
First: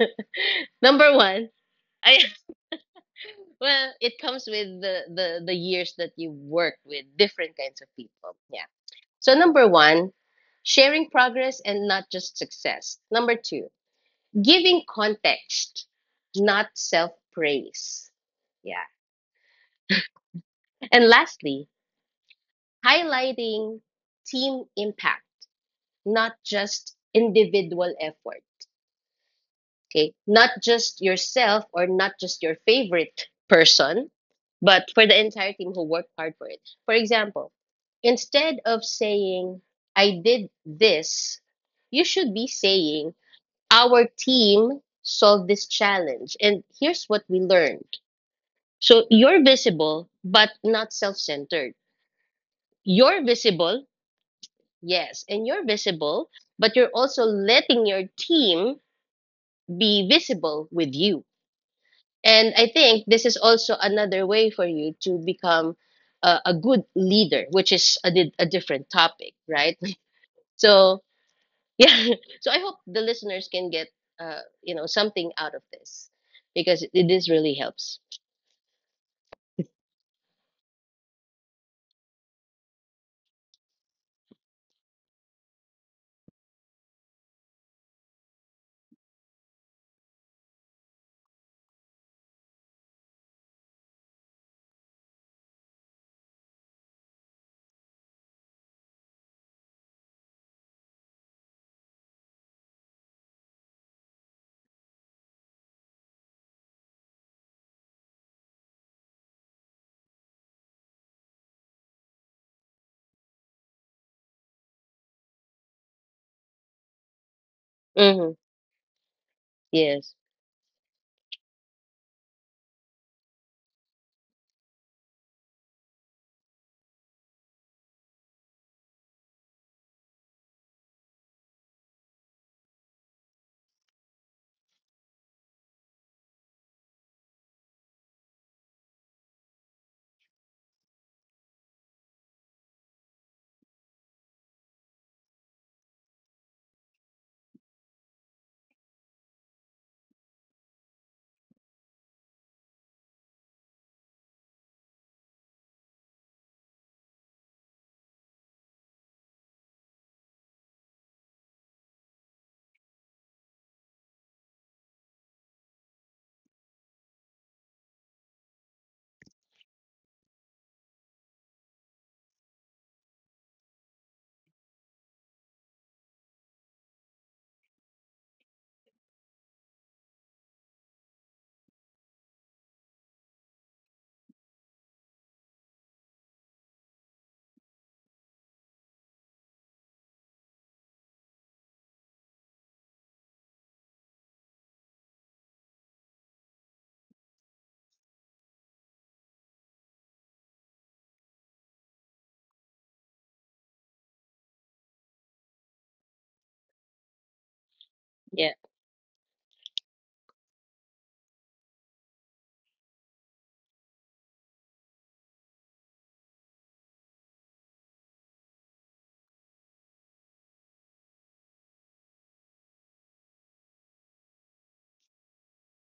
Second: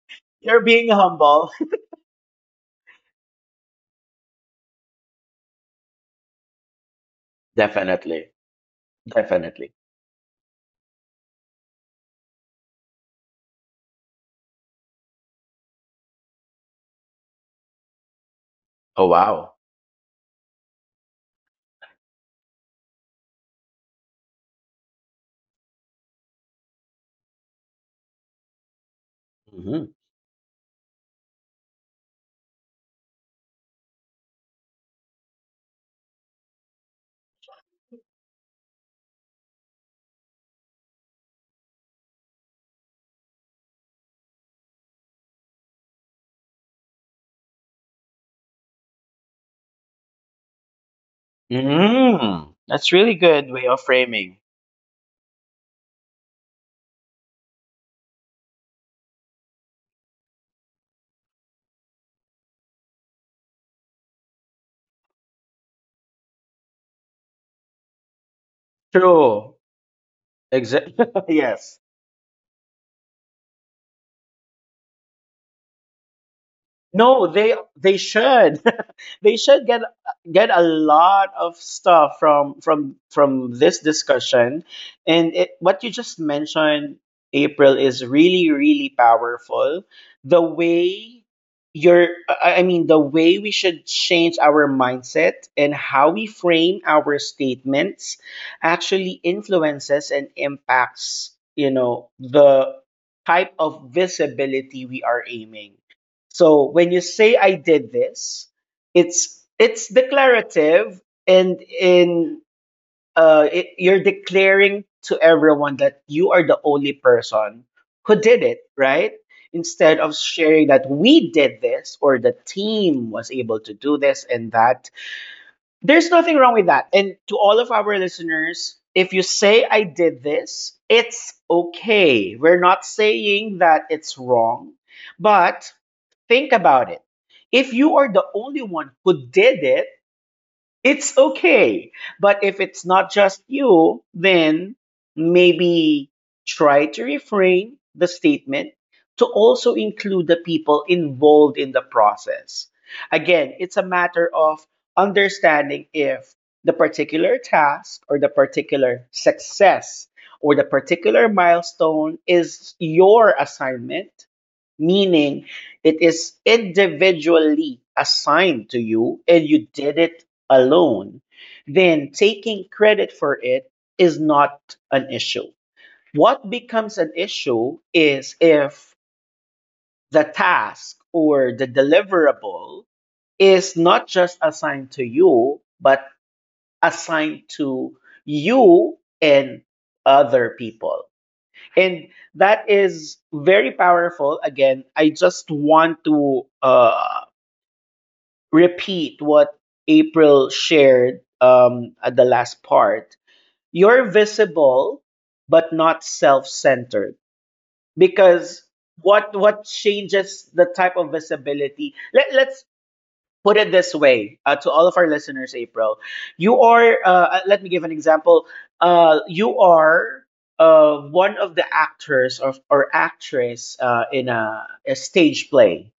Speaker 2: (laughs)
Speaker 1: (laughs) You're being
Speaker 2: Number one,
Speaker 1: humble. (laughs)
Speaker 2: I (laughs) well, it comes with the, the the years that you work with different kinds of
Speaker 1: Definitely.
Speaker 2: people. Yeah. So number
Speaker 1: Definitely.
Speaker 2: one, sharing progress and not just success. Number two, giving context, not self praise. Yeah.
Speaker 1: Oh wow.
Speaker 2: And lastly, highlighting team impact, not just individual effort.
Speaker 1: Hmm.
Speaker 2: Okay. Not just yourself or not just your favorite person, but for the entire team who worked hard for it. For example, instead of saying, I did this, you should be saying, our team solved this challenge. And here's what we learned. So you're visible, but not self centered.
Speaker 1: Hmm. That's really
Speaker 2: You're
Speaker 1: good way of
Speaker 2: visible,
Speaker 1: framing.
Speaker 2: yes, and you're visible, but you're also letting your team be visible with you. And I think this is also another way for you to become a, a good leader, which is a, di- a different topic,
Speaker 1: True.
Speaker 2: right? (laughs) So,
Speaker 1: Exactly. (laughs) yes.
Speaker 2: yeah. (laughs) So I hope the listeners can get, uh, you know, something out of this, because it,
Speaker 1: No,
Speaker 2: this
Speaker 1: they
Speaker 2: really
Speaker 1: they
Speaker 2: helps.
Speaker 1: should. (laughs) They should get get a lot of stuff from from from this discussion. And it, what you just mentioned, April, is really really powerful. The way you're, I I mean, the way we should change our mindset and how we frame our statements actually influences and impacts, you know, the type of visibility we are aiming. So when you say I did this, it's it's declarative, and in uh it, you're declaring to everyone that you are the only person who
Speaker 2: Hmm.
Speaker 1: did it, right? Instead
Speaker 2: Yes.
Speaker 1: of sharing that we did this or the team was able to do this and that. There's nothing wrong with that. And to all of our listeners, if you say I did this, it's okay. We're not saying that it's wrong, but think about it. If you are the only one who did it, it's okay. But if it's not just you, then maybe try to refrain the statement to also include the people involved in the process. Again, it's a matter of understanding if the particular task or the particular success or the particular milestone is your assignment, meaning it is individually assigned to you and you did it alone, then taking credit for it is not an issue. What becomes an issue is if the task or the deliverable is not just assigned to you, but assigned to you and other people. And that is very powerful. Again, I just want to uh, repeat what April shared um, at the last part. You're visible but not self-centered,
Speaker 2: Yeah.
Speaker 1: because what what changes the type of visibility. Let, let's put it this way. Uh, to all of our listeners, April, you are, uh, uh, let me give an example. Uh, you are uh, one of the actors or, or actress uh, in a, a stage play.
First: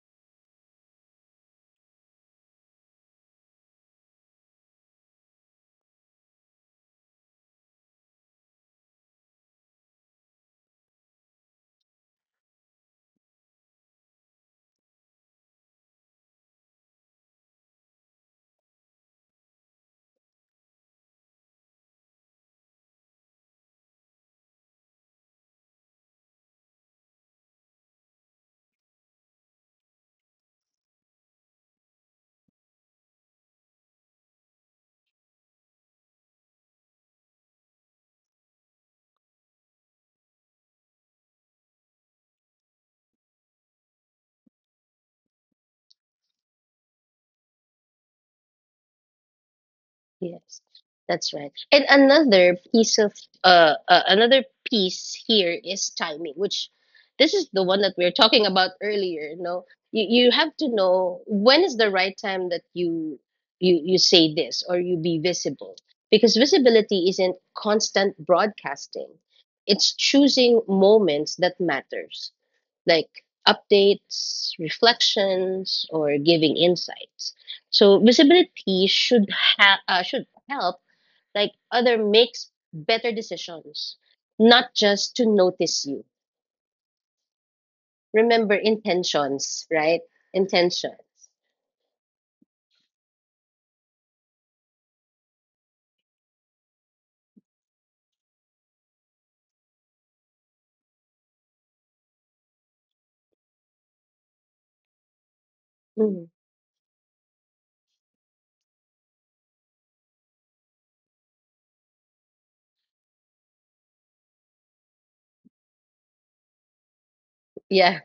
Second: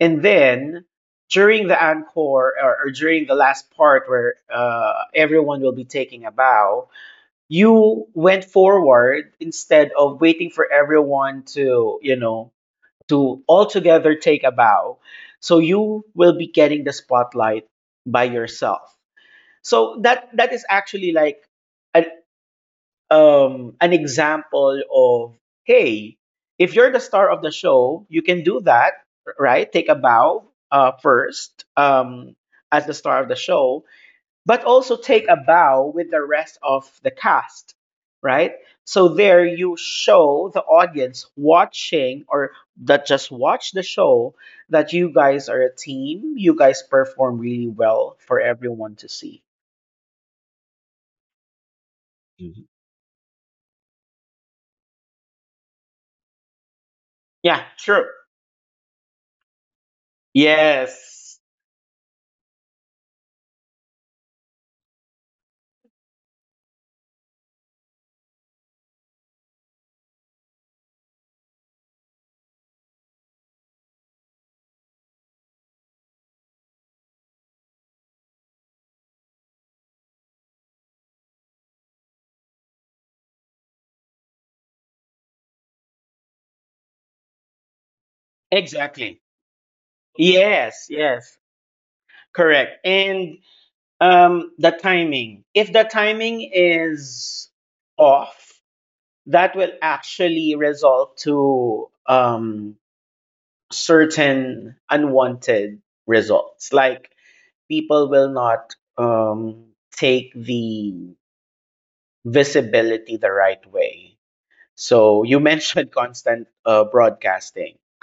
Speaker 1: And then during the encore or, or during the last part where uh, everyone will be taking a bow, you went forward instead of waiting for everyone to, you know, to altogether take a bow. So you will be getting the spotlight by yourself. So that that is actually like an um an example of hey, if you're the star of the show, you can do that, right? Take a bow uh, first um, as the star of the show, but also take a bow with the rest of the cast, right? So there you show the audience watching or that just watch the show that you guys are a team. You guys perform really well for everyone to see.
Speaker 2: Yes, that's right. And another
Speaker 1: Mhm.
Speaker 2: piece of uh, uh another piece here is timing, which this is the
Speaker 1: Yeah,
Speaker 2: one that we
Speaker 1: true.
Speaker 2: were talking about earlier. No, you you have to know
Speaker 1: Yes,
Speaker 2: when is the right time that you you you say this or you be visible, because visibility isn't constant broadcasting. It's choosing moments that matters, like updates, reflections, or giving insights. So visibility should ha- uh, should help like other makes better decisions, not just to notice you. Remember
Speaker 1: exactly.
Speaker 2: intentions, right?
Speaker 1: Yes,
Speaker 2: Intentions.
Speaker 1: yes, correct. And um, the timing. If the timing is off, that will actually result to um, certain unwanted
Speaker 2: Mhm.
Speaker 1: results. Like people will not um, take the visibility the right way. So you mentioned (laughs) constant uh, broadcasting.
Speaker 2: Yeah.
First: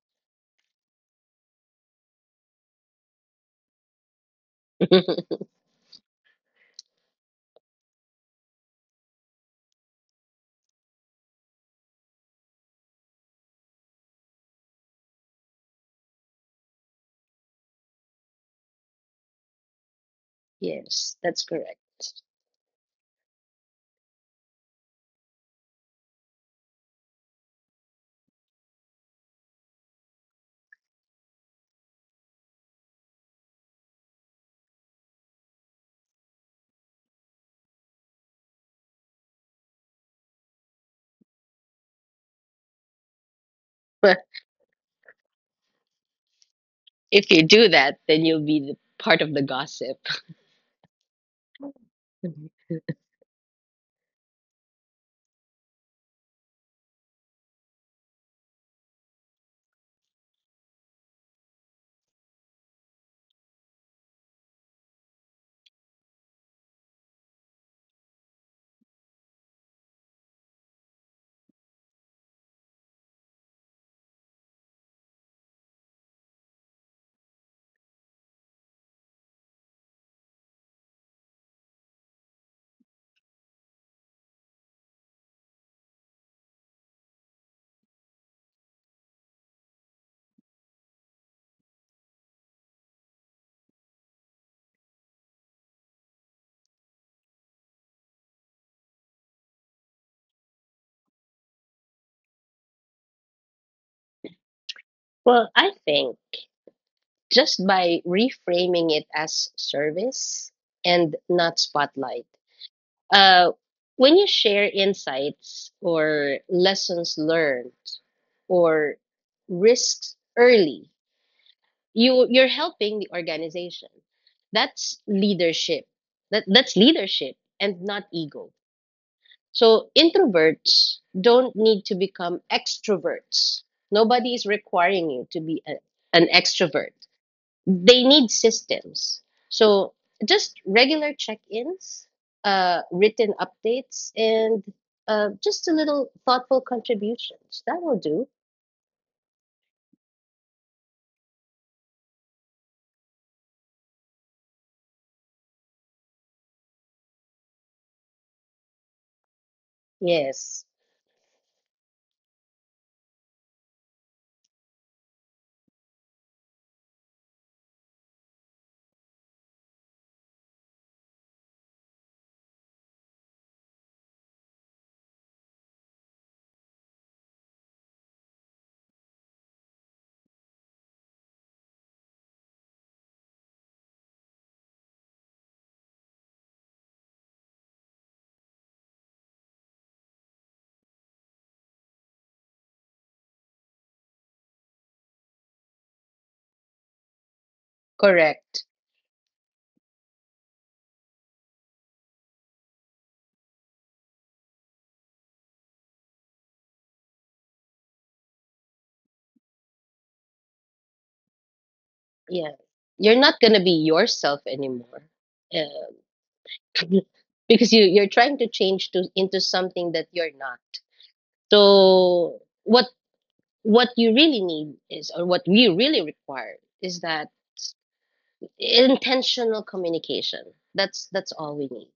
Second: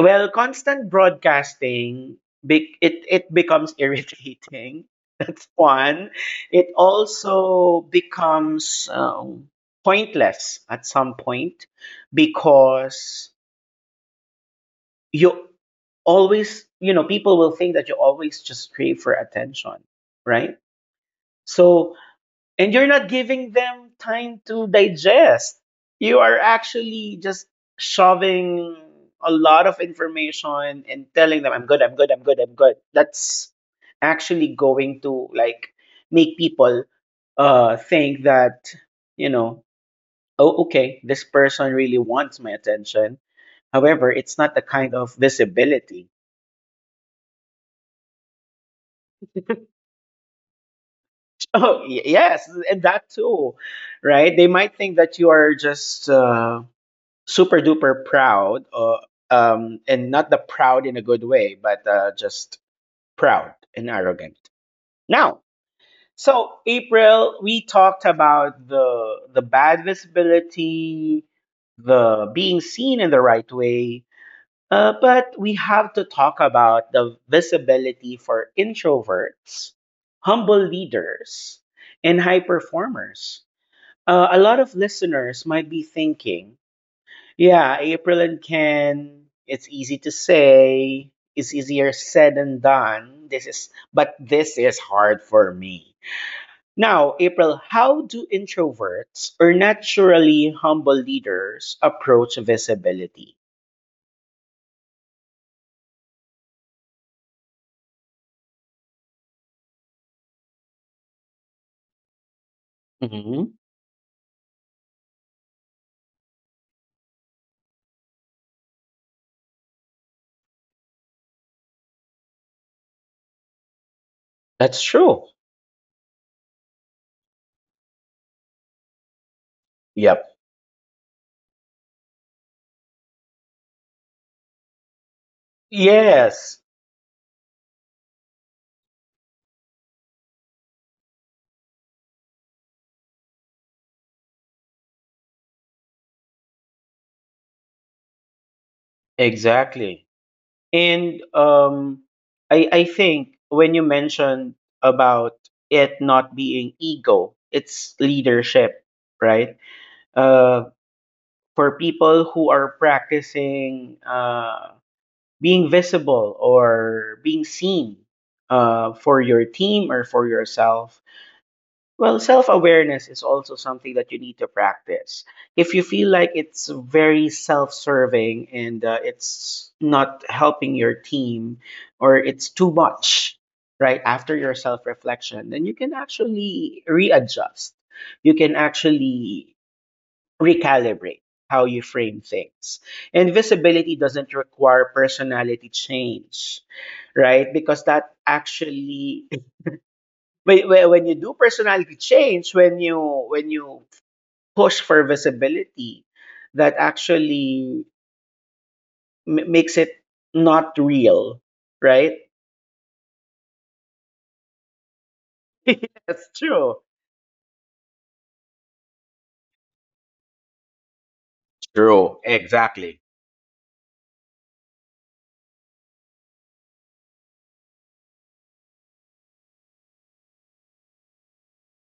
Speaker 1: Well, constant broadcasting, be- it, it becomes irritating. (laughs)
Speaker 2: (laughs)
Speaker 1: That's one. It also becomes um, pointless at some point because you always, you know, people will think that you always just crave for attention, right?
Speaker 2: Yes, that's correct.
Speaker 1: So
Speaker 2: (laughs)
Speaker 1: and you're not giving them time to digest. You are actually just shoving a lot of information and telling them, I'm good, I'm good, I'm good, I'm good. That's actually going to like make people uh, think that, you know, oh, okay, this person really wants my attention.
Speaker 2: But
Speaker 1: However, it's not the kind of visibility. (laughs)
Speaker 2: if you do that, then you'll be the part of the gossip.
Speaker 1: Oh, y- yes,
Speaker 2: (laughs)
Speaker 1: and that too, right? They might think that you are just. Uh, super duper proud, uh, um, and not the proud in a good way, but uh, just proud and arrogant. Now, so April, we talked about the the bad visibility, the being seen in the right way, uh, but we have to talk about the visibility for introverts, humble leaders, and high performers. Uh, a lot of listeners might be thinking, yeah, April and Ken, it's easy to say, it's easier said than done. This is but this is hard for me. Now, April, how do introverts or naturally humble leaders approach visibility?
Speaker 2: Well, I think, just by reframing it as service and not spotlight.
Speaker 1: Hmm.
Speaker 2: Uh, when you share insights or lessons learned or risks early, you you're helping the organization.
Speaker 1: That's
Speaker 2: That's
Speaker 1: true.
Speaker 2: leadership. That that's leadership and not ego. So
Speaker 1: Yep.
Speaker 2: introverts don't need to become extroverts. Nobody is requiring you to be a, an
Speaker 1: Yes,
Speaker 2: extrovert. They need systems. So just regular check-ins, uh, written updates, and uh, just a little thoughtful contributions. That will do.
Speaker 1: exactly. And um, I I think when you mentioned about it not being ego, it's leadership, right? Uh,
Speaker 2: Yes,
Speaker 1: for people who are practicing uh, being visible or being seen uh, for your team or for yourself. Well, self awareness is also something that you need to practice. If you feel like it's very self serving and uh, it's not helping your team or it's too much, right, after your self reflection, then you can actually readjust. You can actually recalibrate how you frame things. Invisibility doesn't require personality change, right? Because that
Speaker 2: correct.
Speaker 1: actually when, when when you do personality change, when you when you push for visibility, that actually m- makes it not real, right?
Speaker 2: Yeah, you're not gonna be yourself anymore, uh,
Speaker 1: (laughs) That's true.
Speaker 2: (laughs) because you you're trying to change to into something that you're not.
Speaker 1: True,
Speaker 2: So what
Speaker 1: exactly.
Speaker 2: what you really need is, or what we really require, is that intentional communication. That's that's all we need.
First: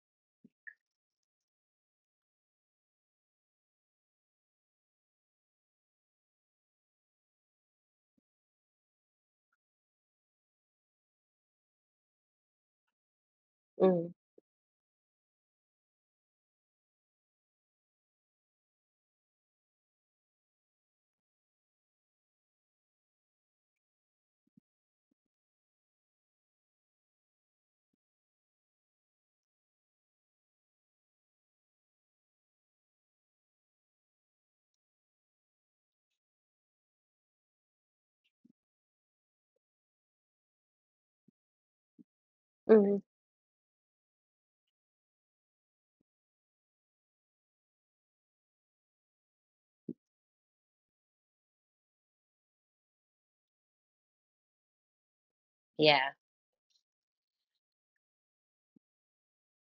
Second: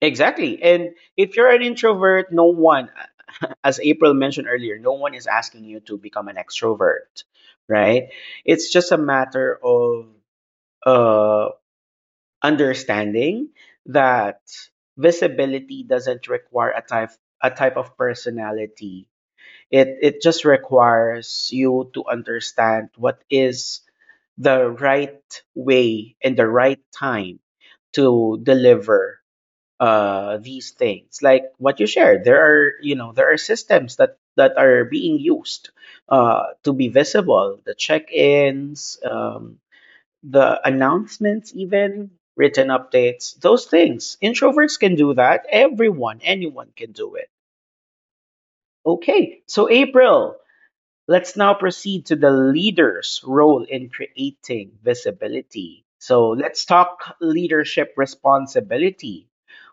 Speaker 1: Exactly. And if you're an introvert, no one, (laughs) as April mentioned earlier, no one is asking you to become an extrovert, right? It's just a matter of uh, understanding
Speaker 2: Mm,
Speaker 1: that visibility doesn't require a type a type of personality. It it just requires you to understand what is the right way and the right time to deliver uh, these things. Like what you shared, there are you know there are systems that that are being used uh, to be visible. The check-ins, um, the announcements, even written
Speaker 2: mm,
Speaker 1: updates, those things. Introverts can do that. Everyone, anyone can do it. Okay, so April, let's now proceed to the leader's role in creating visibility.
Speaker 2: yeah.
Speaker 1: So let's talk leadership responsibility.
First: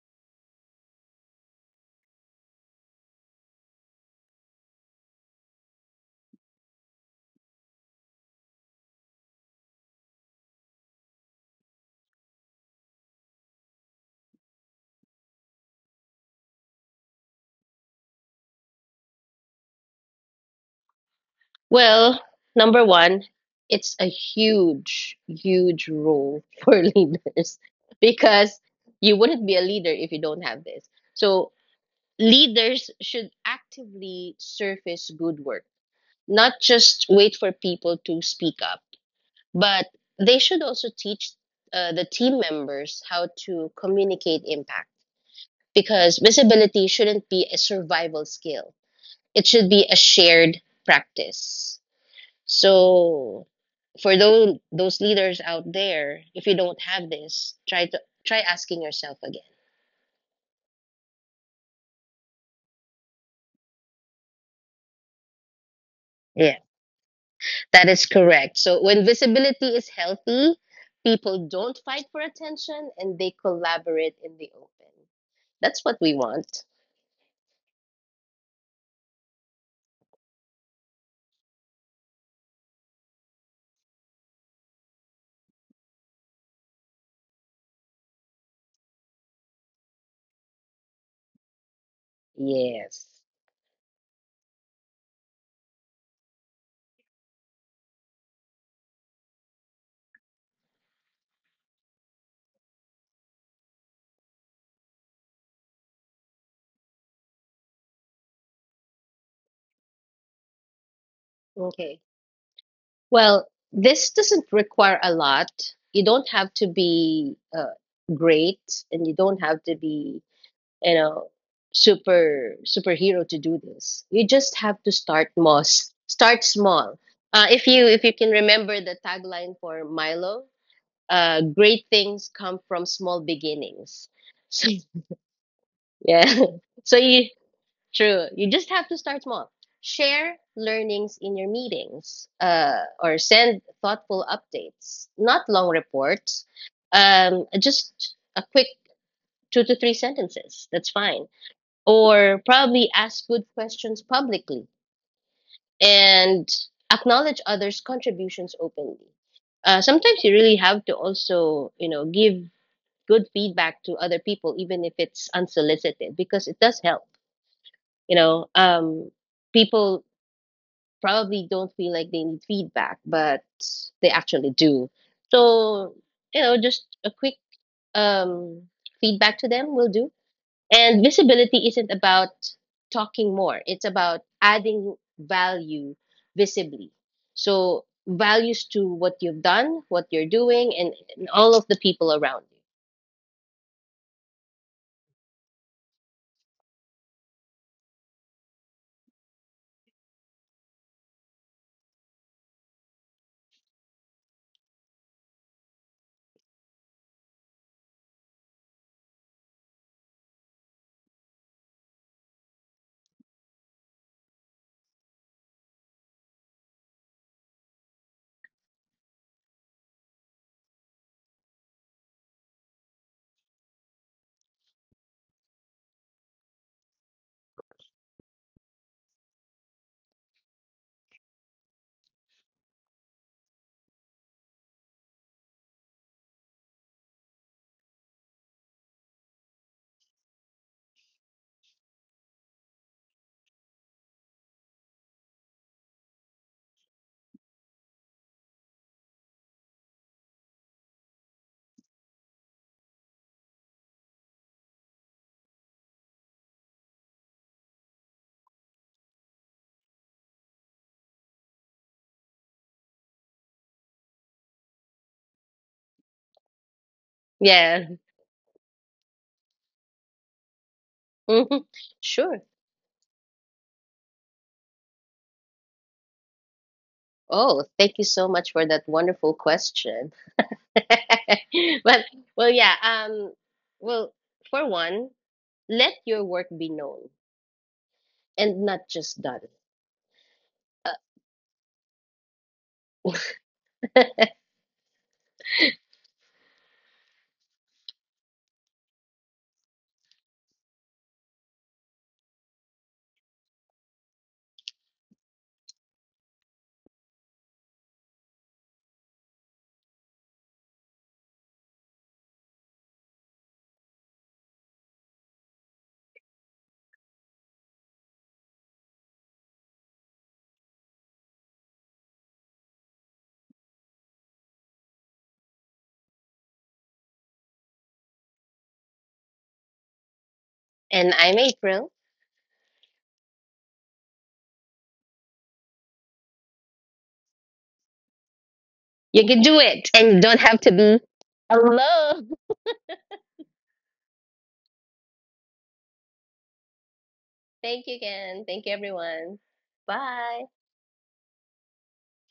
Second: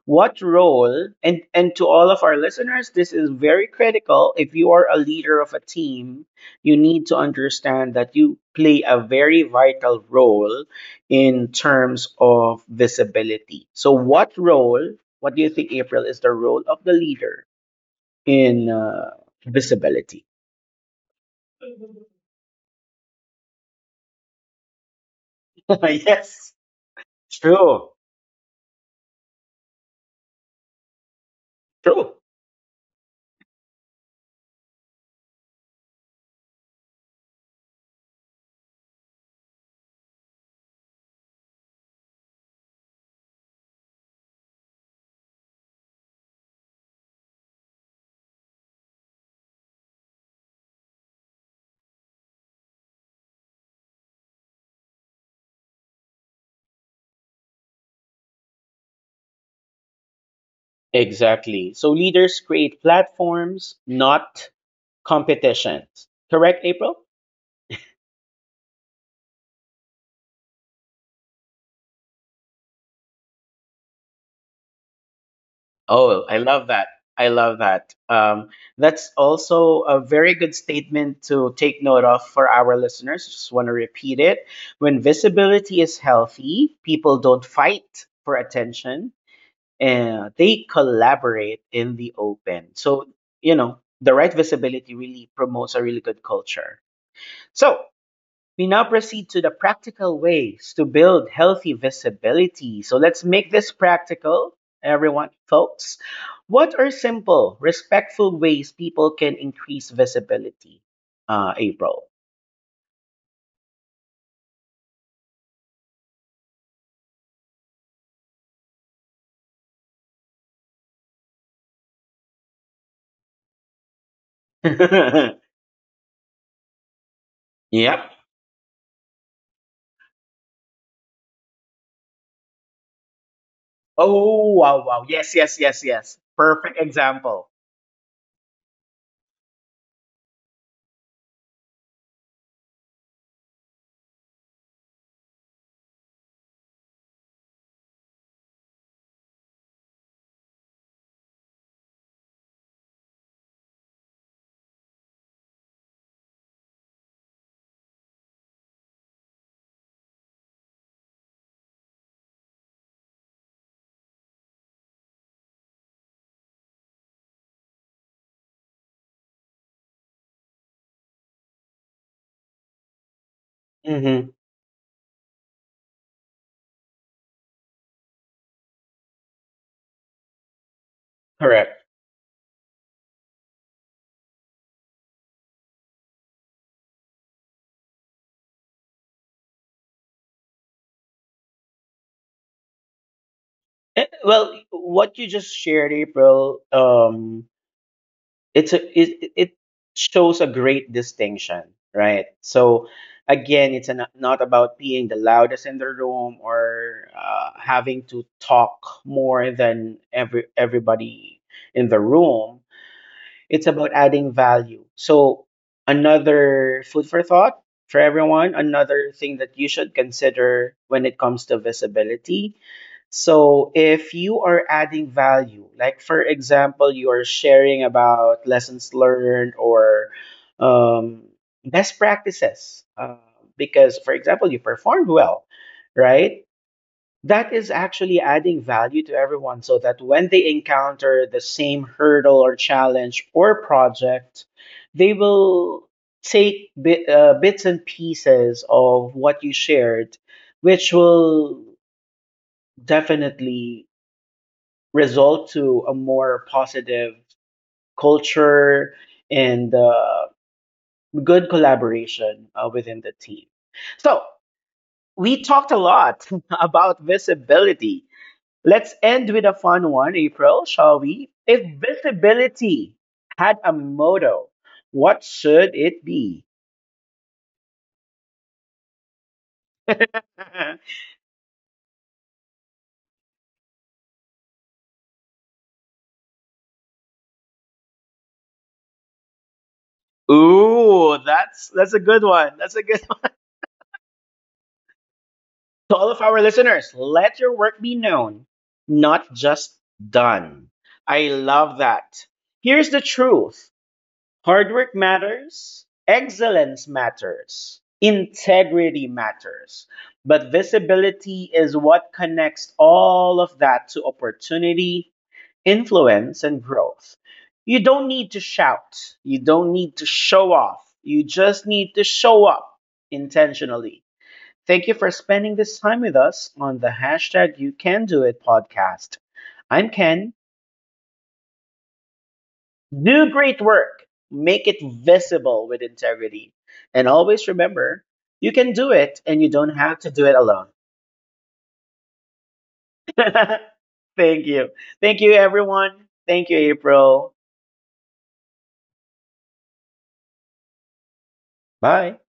Speaker 1: What role, and, and to all of our listeners, this is very critical. If you are a leader of a team, you need to understand that you play a very vital role in terms of visibility. So, what role, what do you think, April, is the role of the leader in uh, visibility?
Speaker 2: Well, number one, it's a huge, huge
Speaker 1: (laughs)
Speaker 2: role
Speaker 1: Yes,
Speaker 2: (laughs) for leaders,
Speaker 1: true.
Speaker 2: because you wouldn't be a leader if you don't have this. So,
Speaker 1: True.
Speaker 2: leaders should actively surface good work, not just wait for people to speak up, but they should also teach uh, the team members how to communicate impact, because visibility shouldn't be a survival skill, it should be a shared practice. So for those those leaders out there, if you don't have this, try to try asking yourself again.
Speaker 1: Exactly. So leaders create platforms, not competitions.
Speaker 2: Yeah,
Speaker 1: Correct, April?
Speaker 2: that is correct. So when visibility is healthy, people don't fight for attention and they collaborate in the open. That's what we
Speaker 1: Oh, I
Speaker 2: want.
Speaker 1: love that. I love that. Um, that's also a very good statement to take note of for our listeners. Just want to repeat it. When visibility is healthy, people don't fight for attention and they collaborate in the open. So,
Speaker 2: Yes.
Speaker 1: you know, the right visibility really promotes a really good culture. So, we now proceed to the practical ways to build healthy visibility. So let's make this practical, everyone, folks. What are simple, respectful ways people can increase visibility? Uh,
Speaker 2: Okay.
Speaker 1: April.
Speaker 2: Well, this doesn't require a lot. You don't have to be uh, great and you don't have to be you know super superhero to do this. You just
Speaker 1: (laughs)
Speaker 2: have to start
Speaker 1: Yep.
Speaker 2: mos start small. Uh, if you if you can remember the tagline for Milo, uh, great things come from small beginnings.
Speaker 1: Oh,
Speaker 2: So
Speaker 1: wow, wow. Yes, yes, yes, yes.
Speaker 2: yeah, (laughs)
Speaker 1: Perfect
Speaker 2: so you,
Speaker 1: example.
Speaker 2: true, you just have to start small. Share learnings in your meetings, uh, or send thoughtful updates, not long reports, um, just a quick two to three sentences, that's fine. Or probably ask good questions publicly, and acknowledge others' contributions openly. Uh, sometimes you really have to also, you know, give good feedback to other people, even if it's unsolicited, because it does help. You know, um, People probably don't feel like they need feedback, but they
Speaker 1: Mm-hmm.
Speaker 2: actually do. So, you know, just a quick um, feedback to them will do. And visibility
Speaker 1: Correct.
Speaker 2: isn't about talking more, it's about adding value visibly. So, values to what you've done, what you're doing, and, and all of the people around you.
Speaker 1: Eh, well, what you just shared, April, um, it's a it, it shows a great distinction, right? So again, it's an, not about being the loudest in the room or uh, having to talk more than every everybody in the room. It's about adding value. So another food for thought for everyone, another thing that you should consider when it comes to visibility. So if you are adding value, like for example, you are sharing about lessons learned or um, best practices, uh, because for example, you performed well, right? That is actually adding value to everyone, so that when they encounter the same hurdle or challenge or project, they will take bit, uh, bits and pieces of what you shared, which will definitely result to a more positive culture and uh, good collaboration uh, within the team. So we talked a lot (laughs) about
Speaker 2: Yeah.
Speaker 1: visibility. Let's end with a fun one, April, shall we?
Speaker 2: (laughs)
Speaker 1: If
Speaker 2: Mhm. Sure.
Speaker 1: visibility had a motto, what should it be?
Speaker 2: Oh, thank you so much for that wonderful
Speaker 1: (laughs)
Speaker 2: question. (laughs) Well, well, yeah. Um, well, for one, let your work be known and not just done. Uh,
Speaker 1: Ooh, that's that's a good one. That's a good. To all of our listeners, let your work be known, not just done. I love that. Here's the truth: hard work matters, excellence matters, integrity matters. But visibility is what connects all of that to opportunity, influence, and growth. You don't need to shout, you don't need to show off, you just need to show up intentionally. Thank you for spending this time with us on the hashtag You Can Do It podcast. I'm Ken.
Speaker 2: and I'm April.
Speaker 1: Do great work, make it visible with integrity. And always remember, you can do it
Speaker 2: You
Speaker 1: and
Speaker 2: can
Speaker 1: you
Speaker 2: do
Speaker 1: don't
Speaker 2: it,
Speaker 1: have
Speaker 2: and
Speaker 1: to
Speaker 2: you
Speaker 1: do it
Speaker 2: don't have
Speaker 1: alone.
Speaker 2: to be alone.
Speaker 1: (laughs) Thank you. Thank you, everyone. Thank you, April.
Speaker 2: Thank you again. Thank you, everyone. Bye.
Speaker 1: Bye.